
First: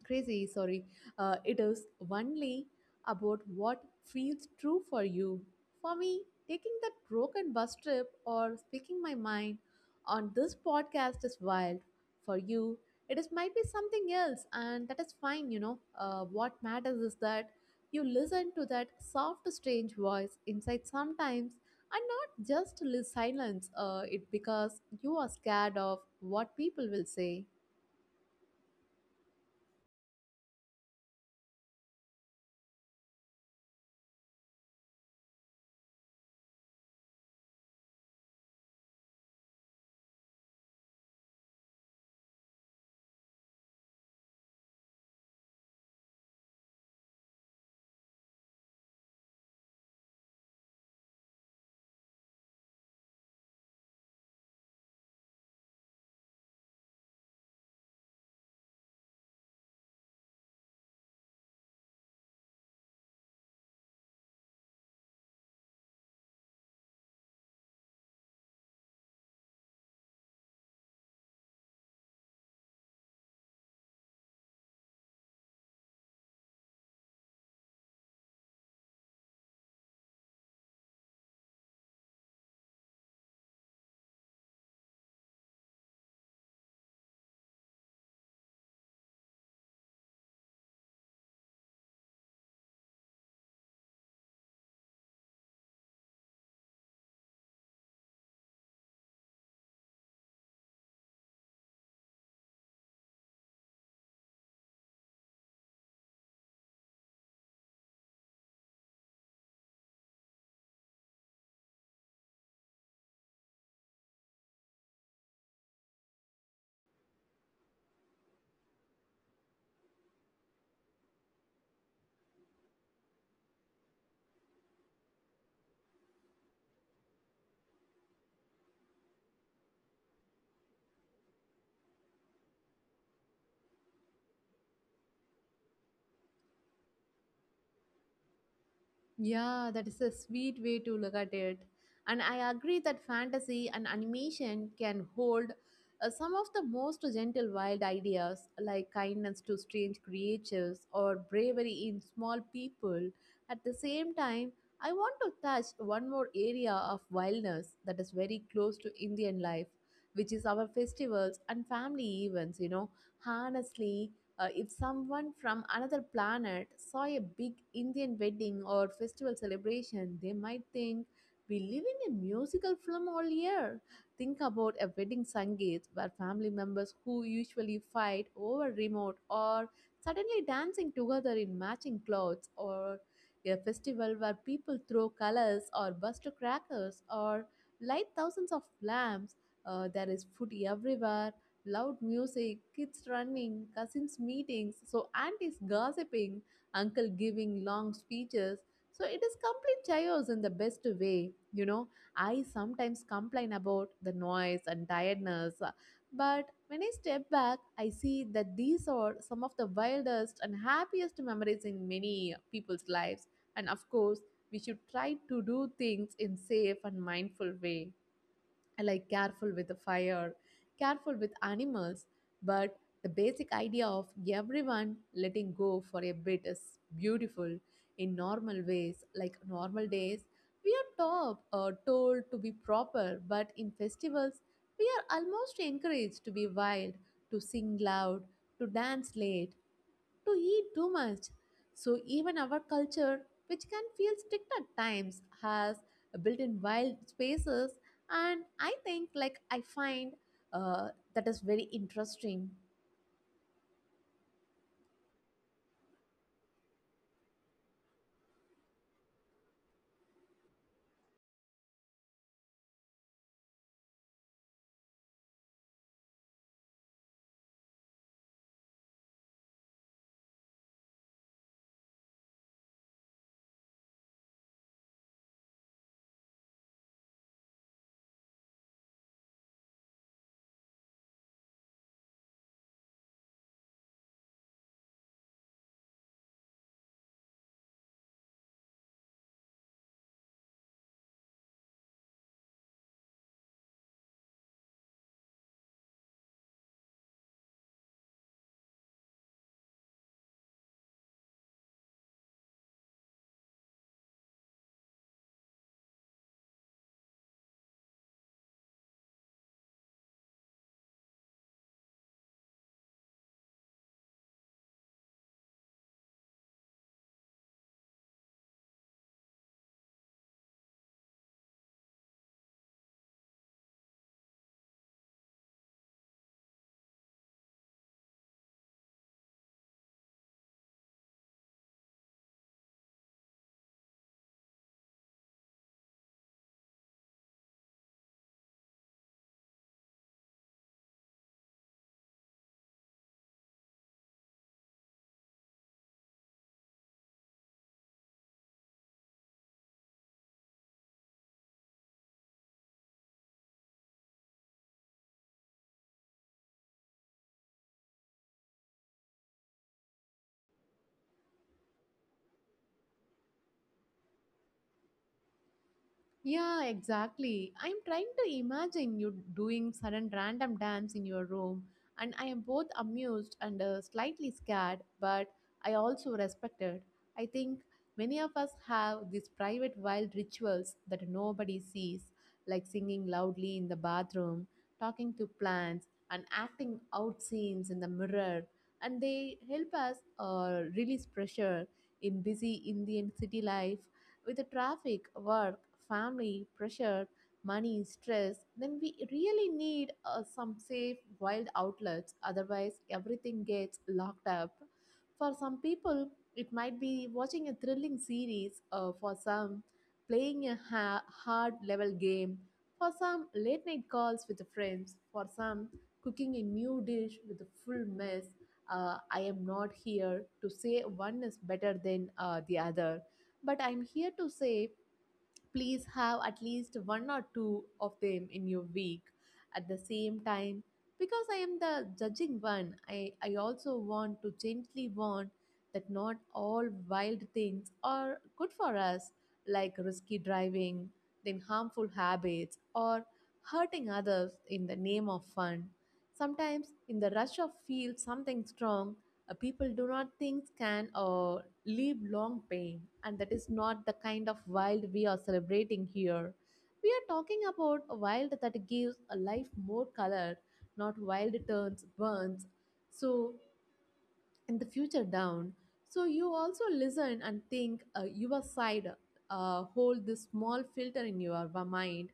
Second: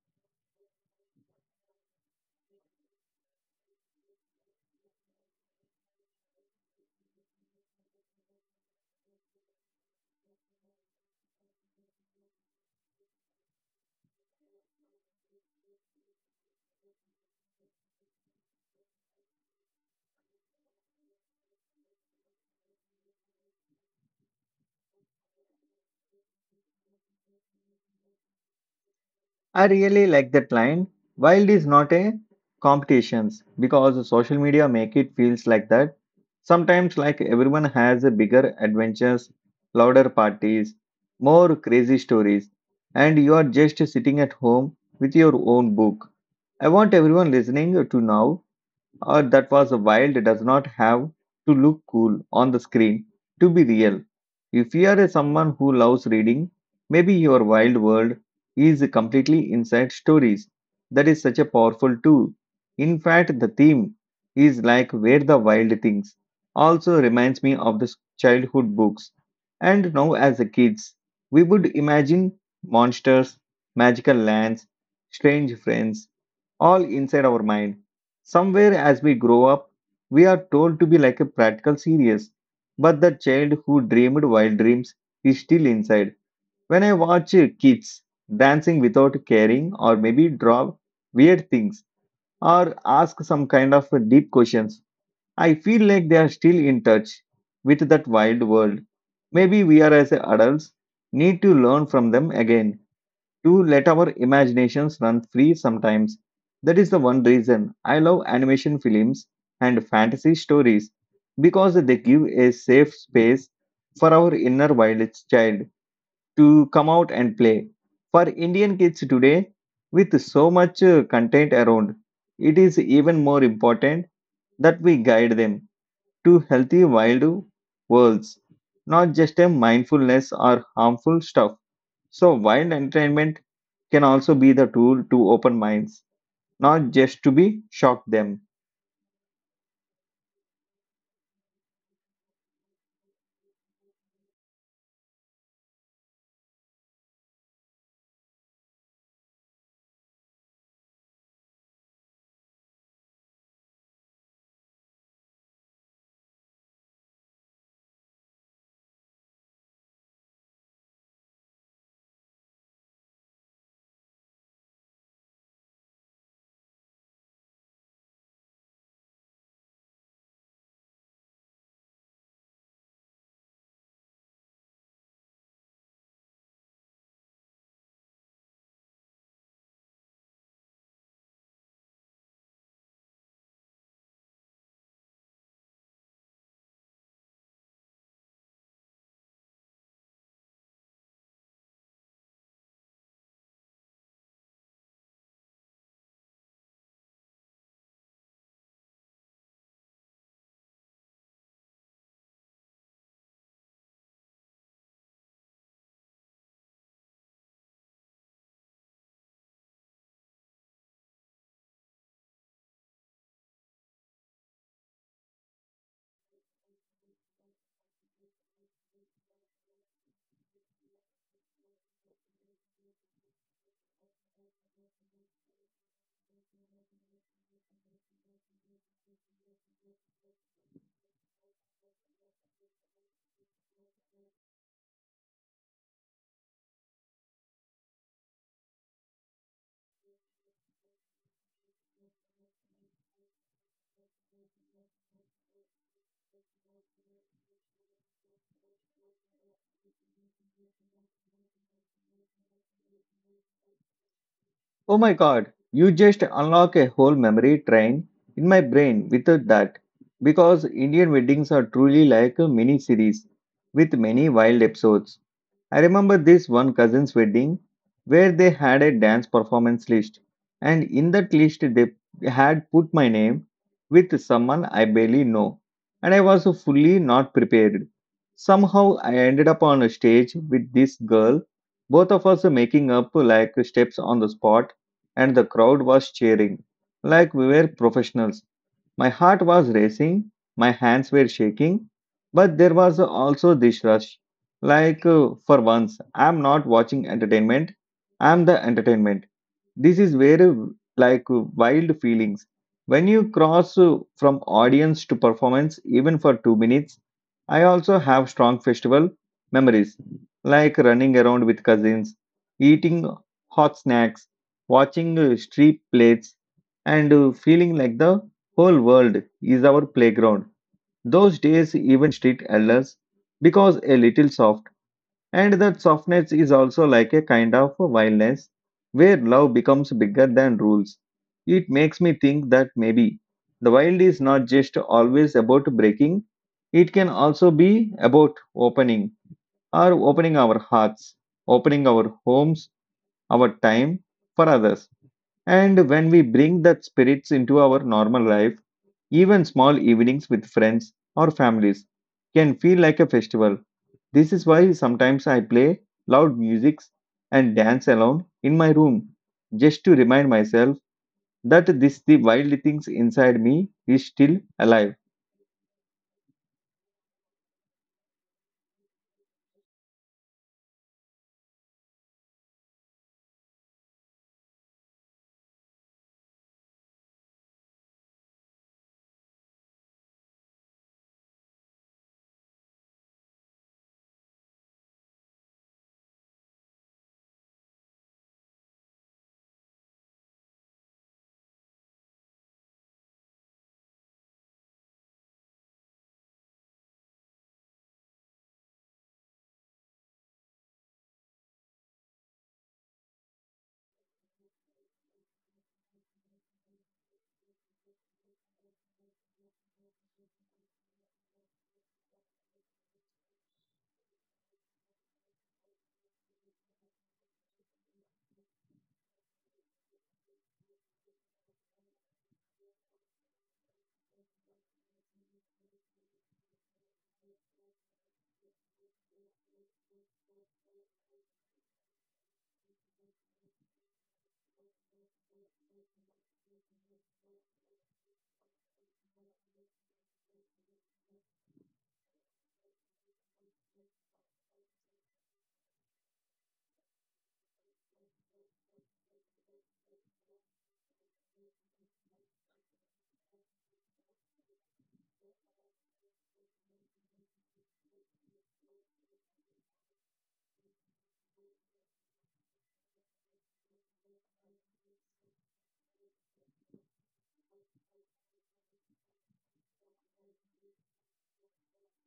[SPEAKER 2] crazy sorry, uh, it is only about what feels true for you. For me, taking that broken bus trip or speaking my mind on this podcast is wild. For you it is might be something else, and that is fine, you know. Uh, what matters is that you listen to that soft strange voice inside sometimes and not just li- silence uh, it because you are scared of what people will say.
[SPEAKER 1] I really like that line. Wild is not a competitions because social media make it feels like that. Sometimes like everyone has a bigger adventures, louder parties, more crazy stories, and you are just sitting at home with your own book. I want everyone listening to know or that was wild does not have to look cool on the screen to be real. If you are a someone who loves reading, maybe your wild world is completely inside stories. That is such a powerful tool. In fact, the theme is like where the wild things also reminds me of the s- childhood books. And now as a kids, we would imagine monsters, magical lands, strange friends, all inside our mind. Somewhere as we grow up, we are told to be like a practical series, but the child who dreamed wild dreams is still inside. When I watch uh, kids dancing without caring, or maybe draw weird things, or ask some kind of uh, deep questions, I feel like they are still in touch with that wild world. Maybe we are as adults need to learn from them again to let our imaginations run free sometimes. That is the one reason I love animation films and fantasy stories because they give a safe space for our inner wild child to come out and play. For Indian kids today, with so much uh, content around, it is even more important that we guide them to healthy wild worlds, not just a mindfulness or harmful stuff. So, wild entertainment can also be the tool to open minds, not just to be shock them.
[SPEAKER 2] Yeah, that is a sweet way to look at it. And I agree that fantasy and animation can hold uh, some of the most gentle wild ideas, like kindness to strange creatures or bravery in small people. At the same time, I want to touch one more area of wildness that is very close to Indian life, which is our festivals and family events. You know, honestly, uh, if someone from another planet saw a big Indian wedding or festival celebration, they might think we live in a musical film all year. Think about a wedding Sangeet where family members who usually fight over remote are suddenly dancing together in matching clothes or a festival where people throw colors or buster crackers or light thousands of lamps. Uh, there is food everywhere. Loud music, kids running, cousins meetings, so aunties gossiping, uncle giving long speeches. So it is complete chaos in the best way. You know, I sometimes complain about the noise and tiredness, but when I step back, I see that these are some of the wildest and happiest memories in many people's lives. And of course, we should try to do things in safe and mindful way, like careful with the fire, careful with animals, but the basic idea of everyone letting go for a bit is beautiful in normal ways, like normal days. We are top uh, told to be proper, but in festivals, we are almost encouraged to be wild, to sing loud, to dance late, to eat too much. So even our culture, which can feel strict at times, has built in wild spaces, and I think like I find uh, that is very interesting.
[SPEAKER 1] Oh my god, you just unlock a whole memory train in my brain with that. Because Indian weddings are truly like a mini series with many wild episodes. I remember this one cousin's wedding where they had a dance performance list, and in that list, they had put my name with someone I barely know, and I was fully not prepared. Somehow, I ended up on a stage with this girl, both of us making up like steps on the spot, and the crowd was cheering like we were professionals. My heart was racing, my hands were shaking, but there was also this rush. Like, uh, for once, I'm not watching entertainment, I'm the entertainment. This is very like wild feelings when you cross uh, from audience to performance even for two minutes. I also have strong festival memories, like running around with cousins, eating hot snacks, watching uh, street plays, and uh, feeling like the whole world is our playground. Those days even street elders because a little soft, and that softness is also like a kind of a wildness where love becomes bigger than rules. It makes me think that maybe the wild is not just always about breaking, it can also be about opening or opening our hearts, opening our homes, our time for others. And when we bring that spirits into our normal life, even small evenings with friends or families can feel like a festival. This is why sometimes I play loud music and dance alone in my room, just to remind myself that this the wild things inside me is still alive.
[SPEAKER 2] Yeah, exactly. I'm trying to imagine you doing sudden random dance in your room, and I am both amused and uh, slightly scared, but I also respected. I think many of us have these private wild rituals that nobody sees, like singing loudly in the bathroom, talking to plants, and acting out scenes in the mirror, and they help us uh, release pressure in busy Indian city life with the traffic, work, family, pressure, money, stress, then we really need uh, some safe, wild outlets. Otherwise, everything gets locked up. For some people, it might be watching a thrilling series, uh, for some, playing a ha- hard level game, for some, late night calls with the friends, for some, cooking a new dish with a full mess. Uh, I am not here to say one is better than uh, the other. But I'm here to say please have at least one or two of them in your week at the same time. Because I am the judging one, I, I also want to gently warn that not all wild things are good for us, like risky driving, then harmful habits, or hurting others in the name of fun. Sometimes, in the rush of feel something strong, uh, people do not think can or live long pain, and that is not the kind of wild we are celebrating here. We are talking about a wild that gives a life more color, not wild turns, burns. So and the future down. So you also listen and think uh, your side, uh, hold this small filter in your wa- mind.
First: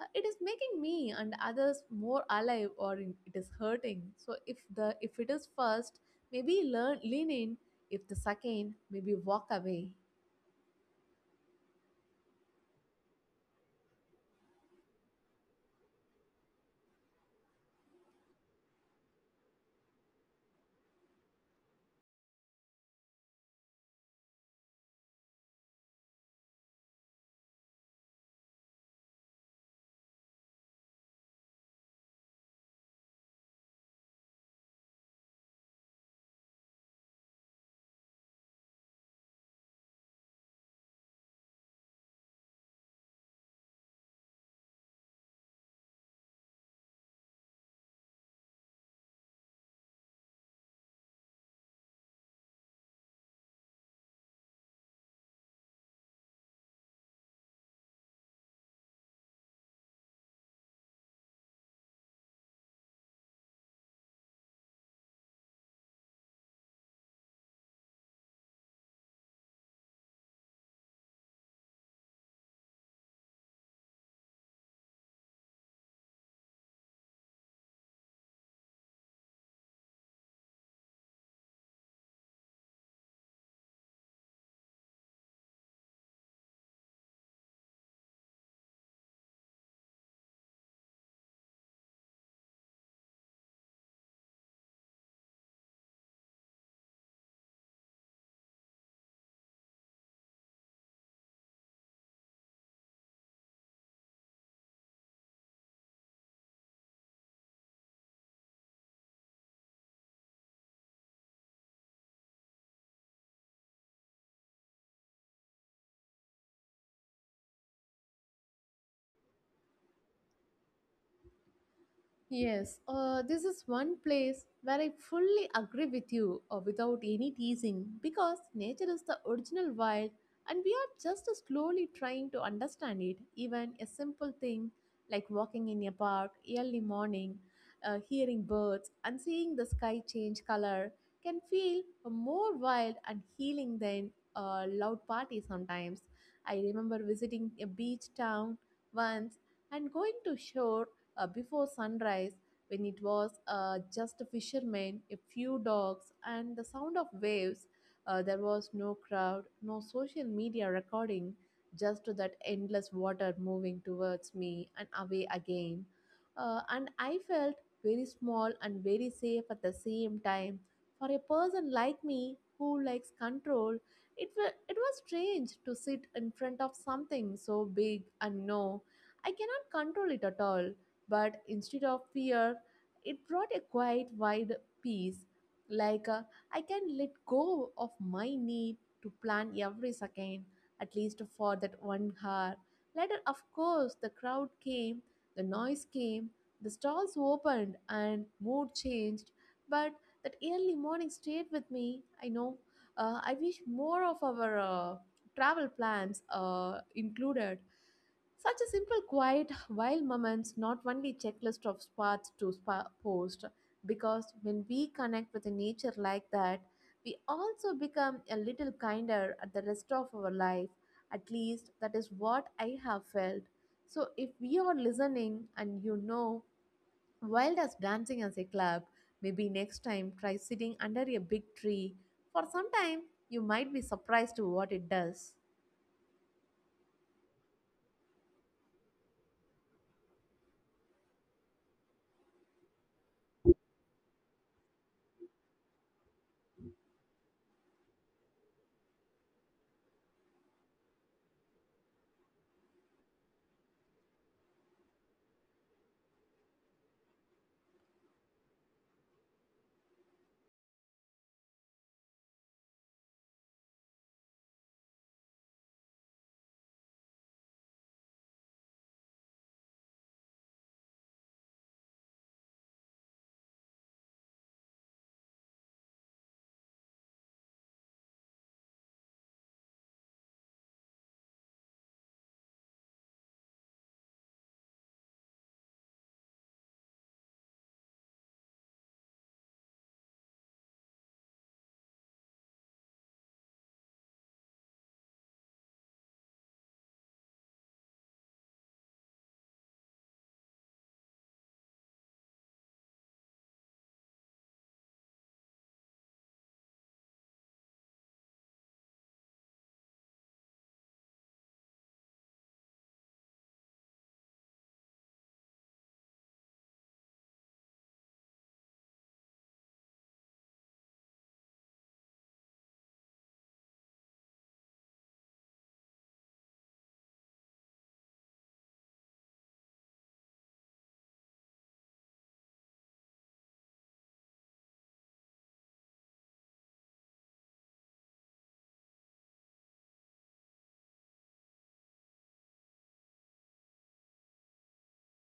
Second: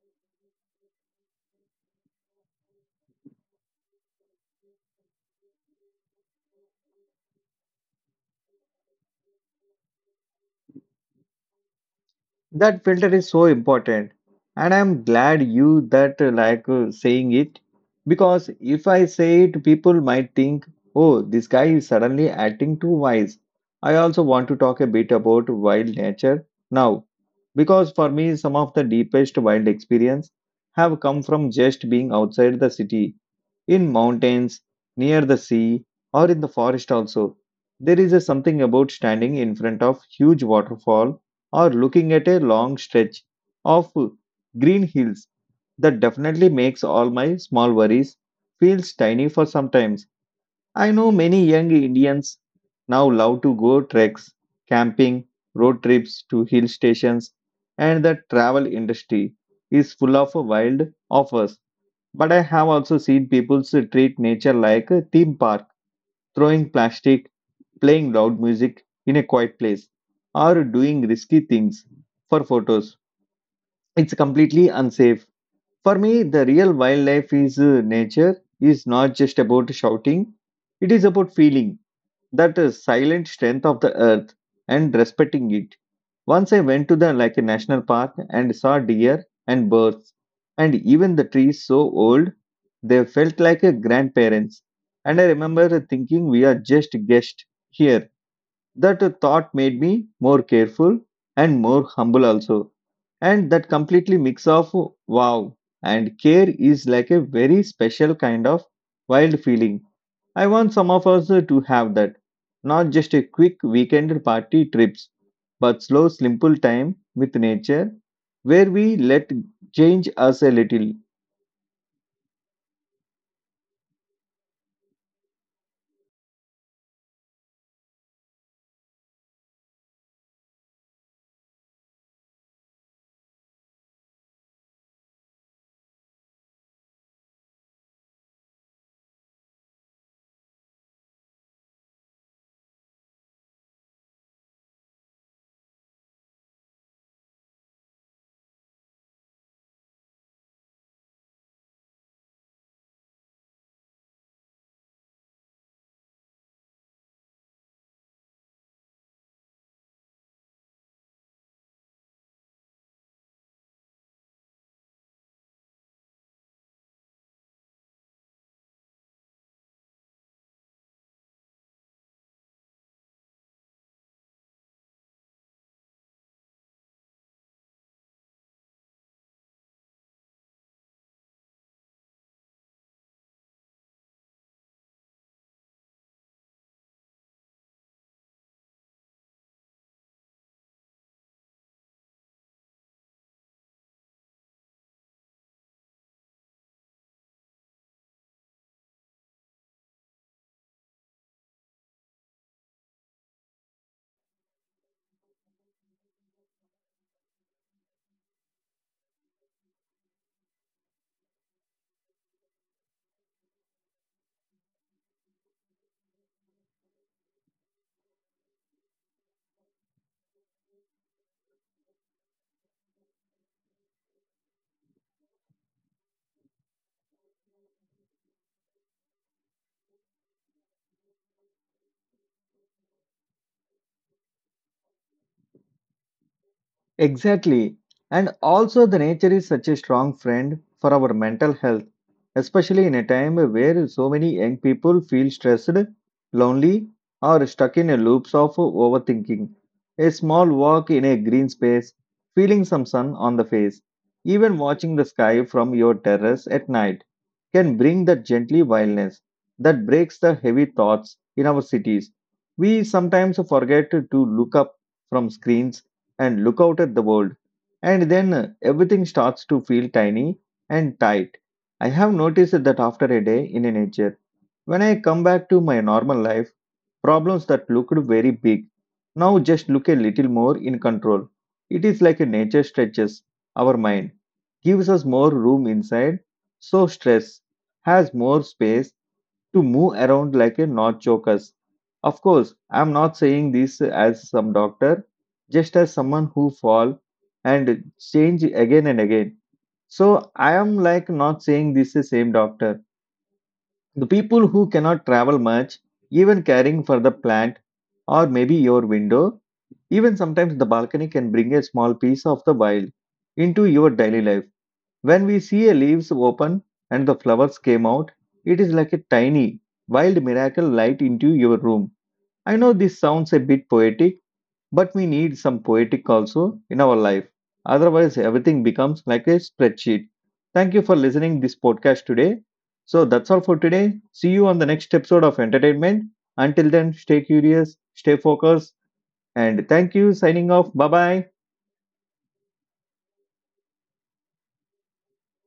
[SPEAKER 2] Uh, it is making me and others more alive or in, it is hurting. So if the if it is first, maybe learn lean in. If the second, maybe walk away.
[SPEAKER 1] That filter is so important, and I'm glad you that uh, like uh, saying it, because if I say it, people might think, "Oh, this guy is suddenly acting too wise." I also want to talk a bit about wild nature now, because for me, some of the deepest wild experience have come from just being outside the city, in mountains, near the sea, or in the forest also. There is a something about standing in front of huge waterfall or looking at a long stretch of green hills that definitely makes all my small worries feels tiny for sometimes. I know many young Indians now love to go treks, camping, road trips to hill stations, and the travel industry is full of wild offers, but I have also seen people treat nature like a theme park, throwing plastic, playing loud music in a quiet place, or doing risky things for photos. It's completely unsafe. For me, the real wildlife is uh, nature is not just about shouting, it is about feeling that uh, silent strength of the earth and respecting it. Once I went to the like a national park and saw deer and birds and even the trees so old they felt like a grandparents. And I remember thinking we are just guests here. That thought made me more careful and more humble also. And that completely mix of wow and care is like a very special kind of wild feeling. I want some of us to have that. Not just a quick weekend party trips, but slow, simple time with nature where we let change us a little.
[SPEAKER 2] Yes, uh, this is one place where I fully agree with you uh, without any teasing because nature is the original wild and we are just slowly trying to understand it. Even a simple thing like walking in a park early morning, uh, hearing birds, and seeing the sky change color can feel more wild and healing than a loud party sometimes. I remember visiting a beach town once and going to shore uh, before sunrise when it was uh, just a fisherman, a few dogs, and the sound of waves. Uh, there was no crowd, no social media recording, just that endless water moving towards me and away again. Uh, and I felt very small and very safe at the same time. For a person like me who likes control, it, wa- it was strange to sit in front of something so big and know I cannot control it at all but instead of fear, it brought a quiet, wide peace. Like uh, I can let go of my need to plan every second, at least for that one hour. Later, of course, the crowd came, the noise came, the stalls opened, and mood changed. But that early morning stayed with me. I know. Uh, I wish more of our uh, travel plans uh, included. Such a simple, quiet, while moments, not only checklist of spots to spa post, because when we connect with nature like that, we also become a little kinder at the rest of our life. At least that is what I have felt. So if we are listening and you know wild as dancing as a club, maybe next time try sitting under a big tree. For some time you might be surprised to what it does.
[SPEAKER 1] Exactly. And also, the nature is such a strong friend for our mental health, especially in a time where so many young people feel stressed, lonely, or stuck in a loops of overthinking. A small walk in a green space, feeling some sun on the face, even watching the sky from your terrace at night can bring that gently wildness that breaks the heavy thoughts in our cities. We sometimes forget to look up from screens and look out at the world, and then uh, everything starts to feel tiny and tight. I have noticed that after a day in nature, when I come back to my normal life, problems that looked very big now just look a little more in control. It is like nature stretches our mind, gives us more room inside, so stress has more space to move around like a not chokers. Of course, I'm not saying this as some doctor, just as someone who fall and change again and again. So I am like not saying this is same doctor. The people who cannot travel much, even caring for the plant or maybe your window, even sometimes the balcony can bring a small piece of the wild into your daily life when we see a leaves open and the flowers came out, it is like a tiny, wild miracle light into your room. I know this sounds a bit poetic, but we need some poetic also in our life. Otherwise, everything becomes like a spreadsheet. Thank you for listening this podcast today. So that's all for today. See you on the next episode of entertainment. Until then, stay curious, stay focused, and thank you. Signing off. Bye bye.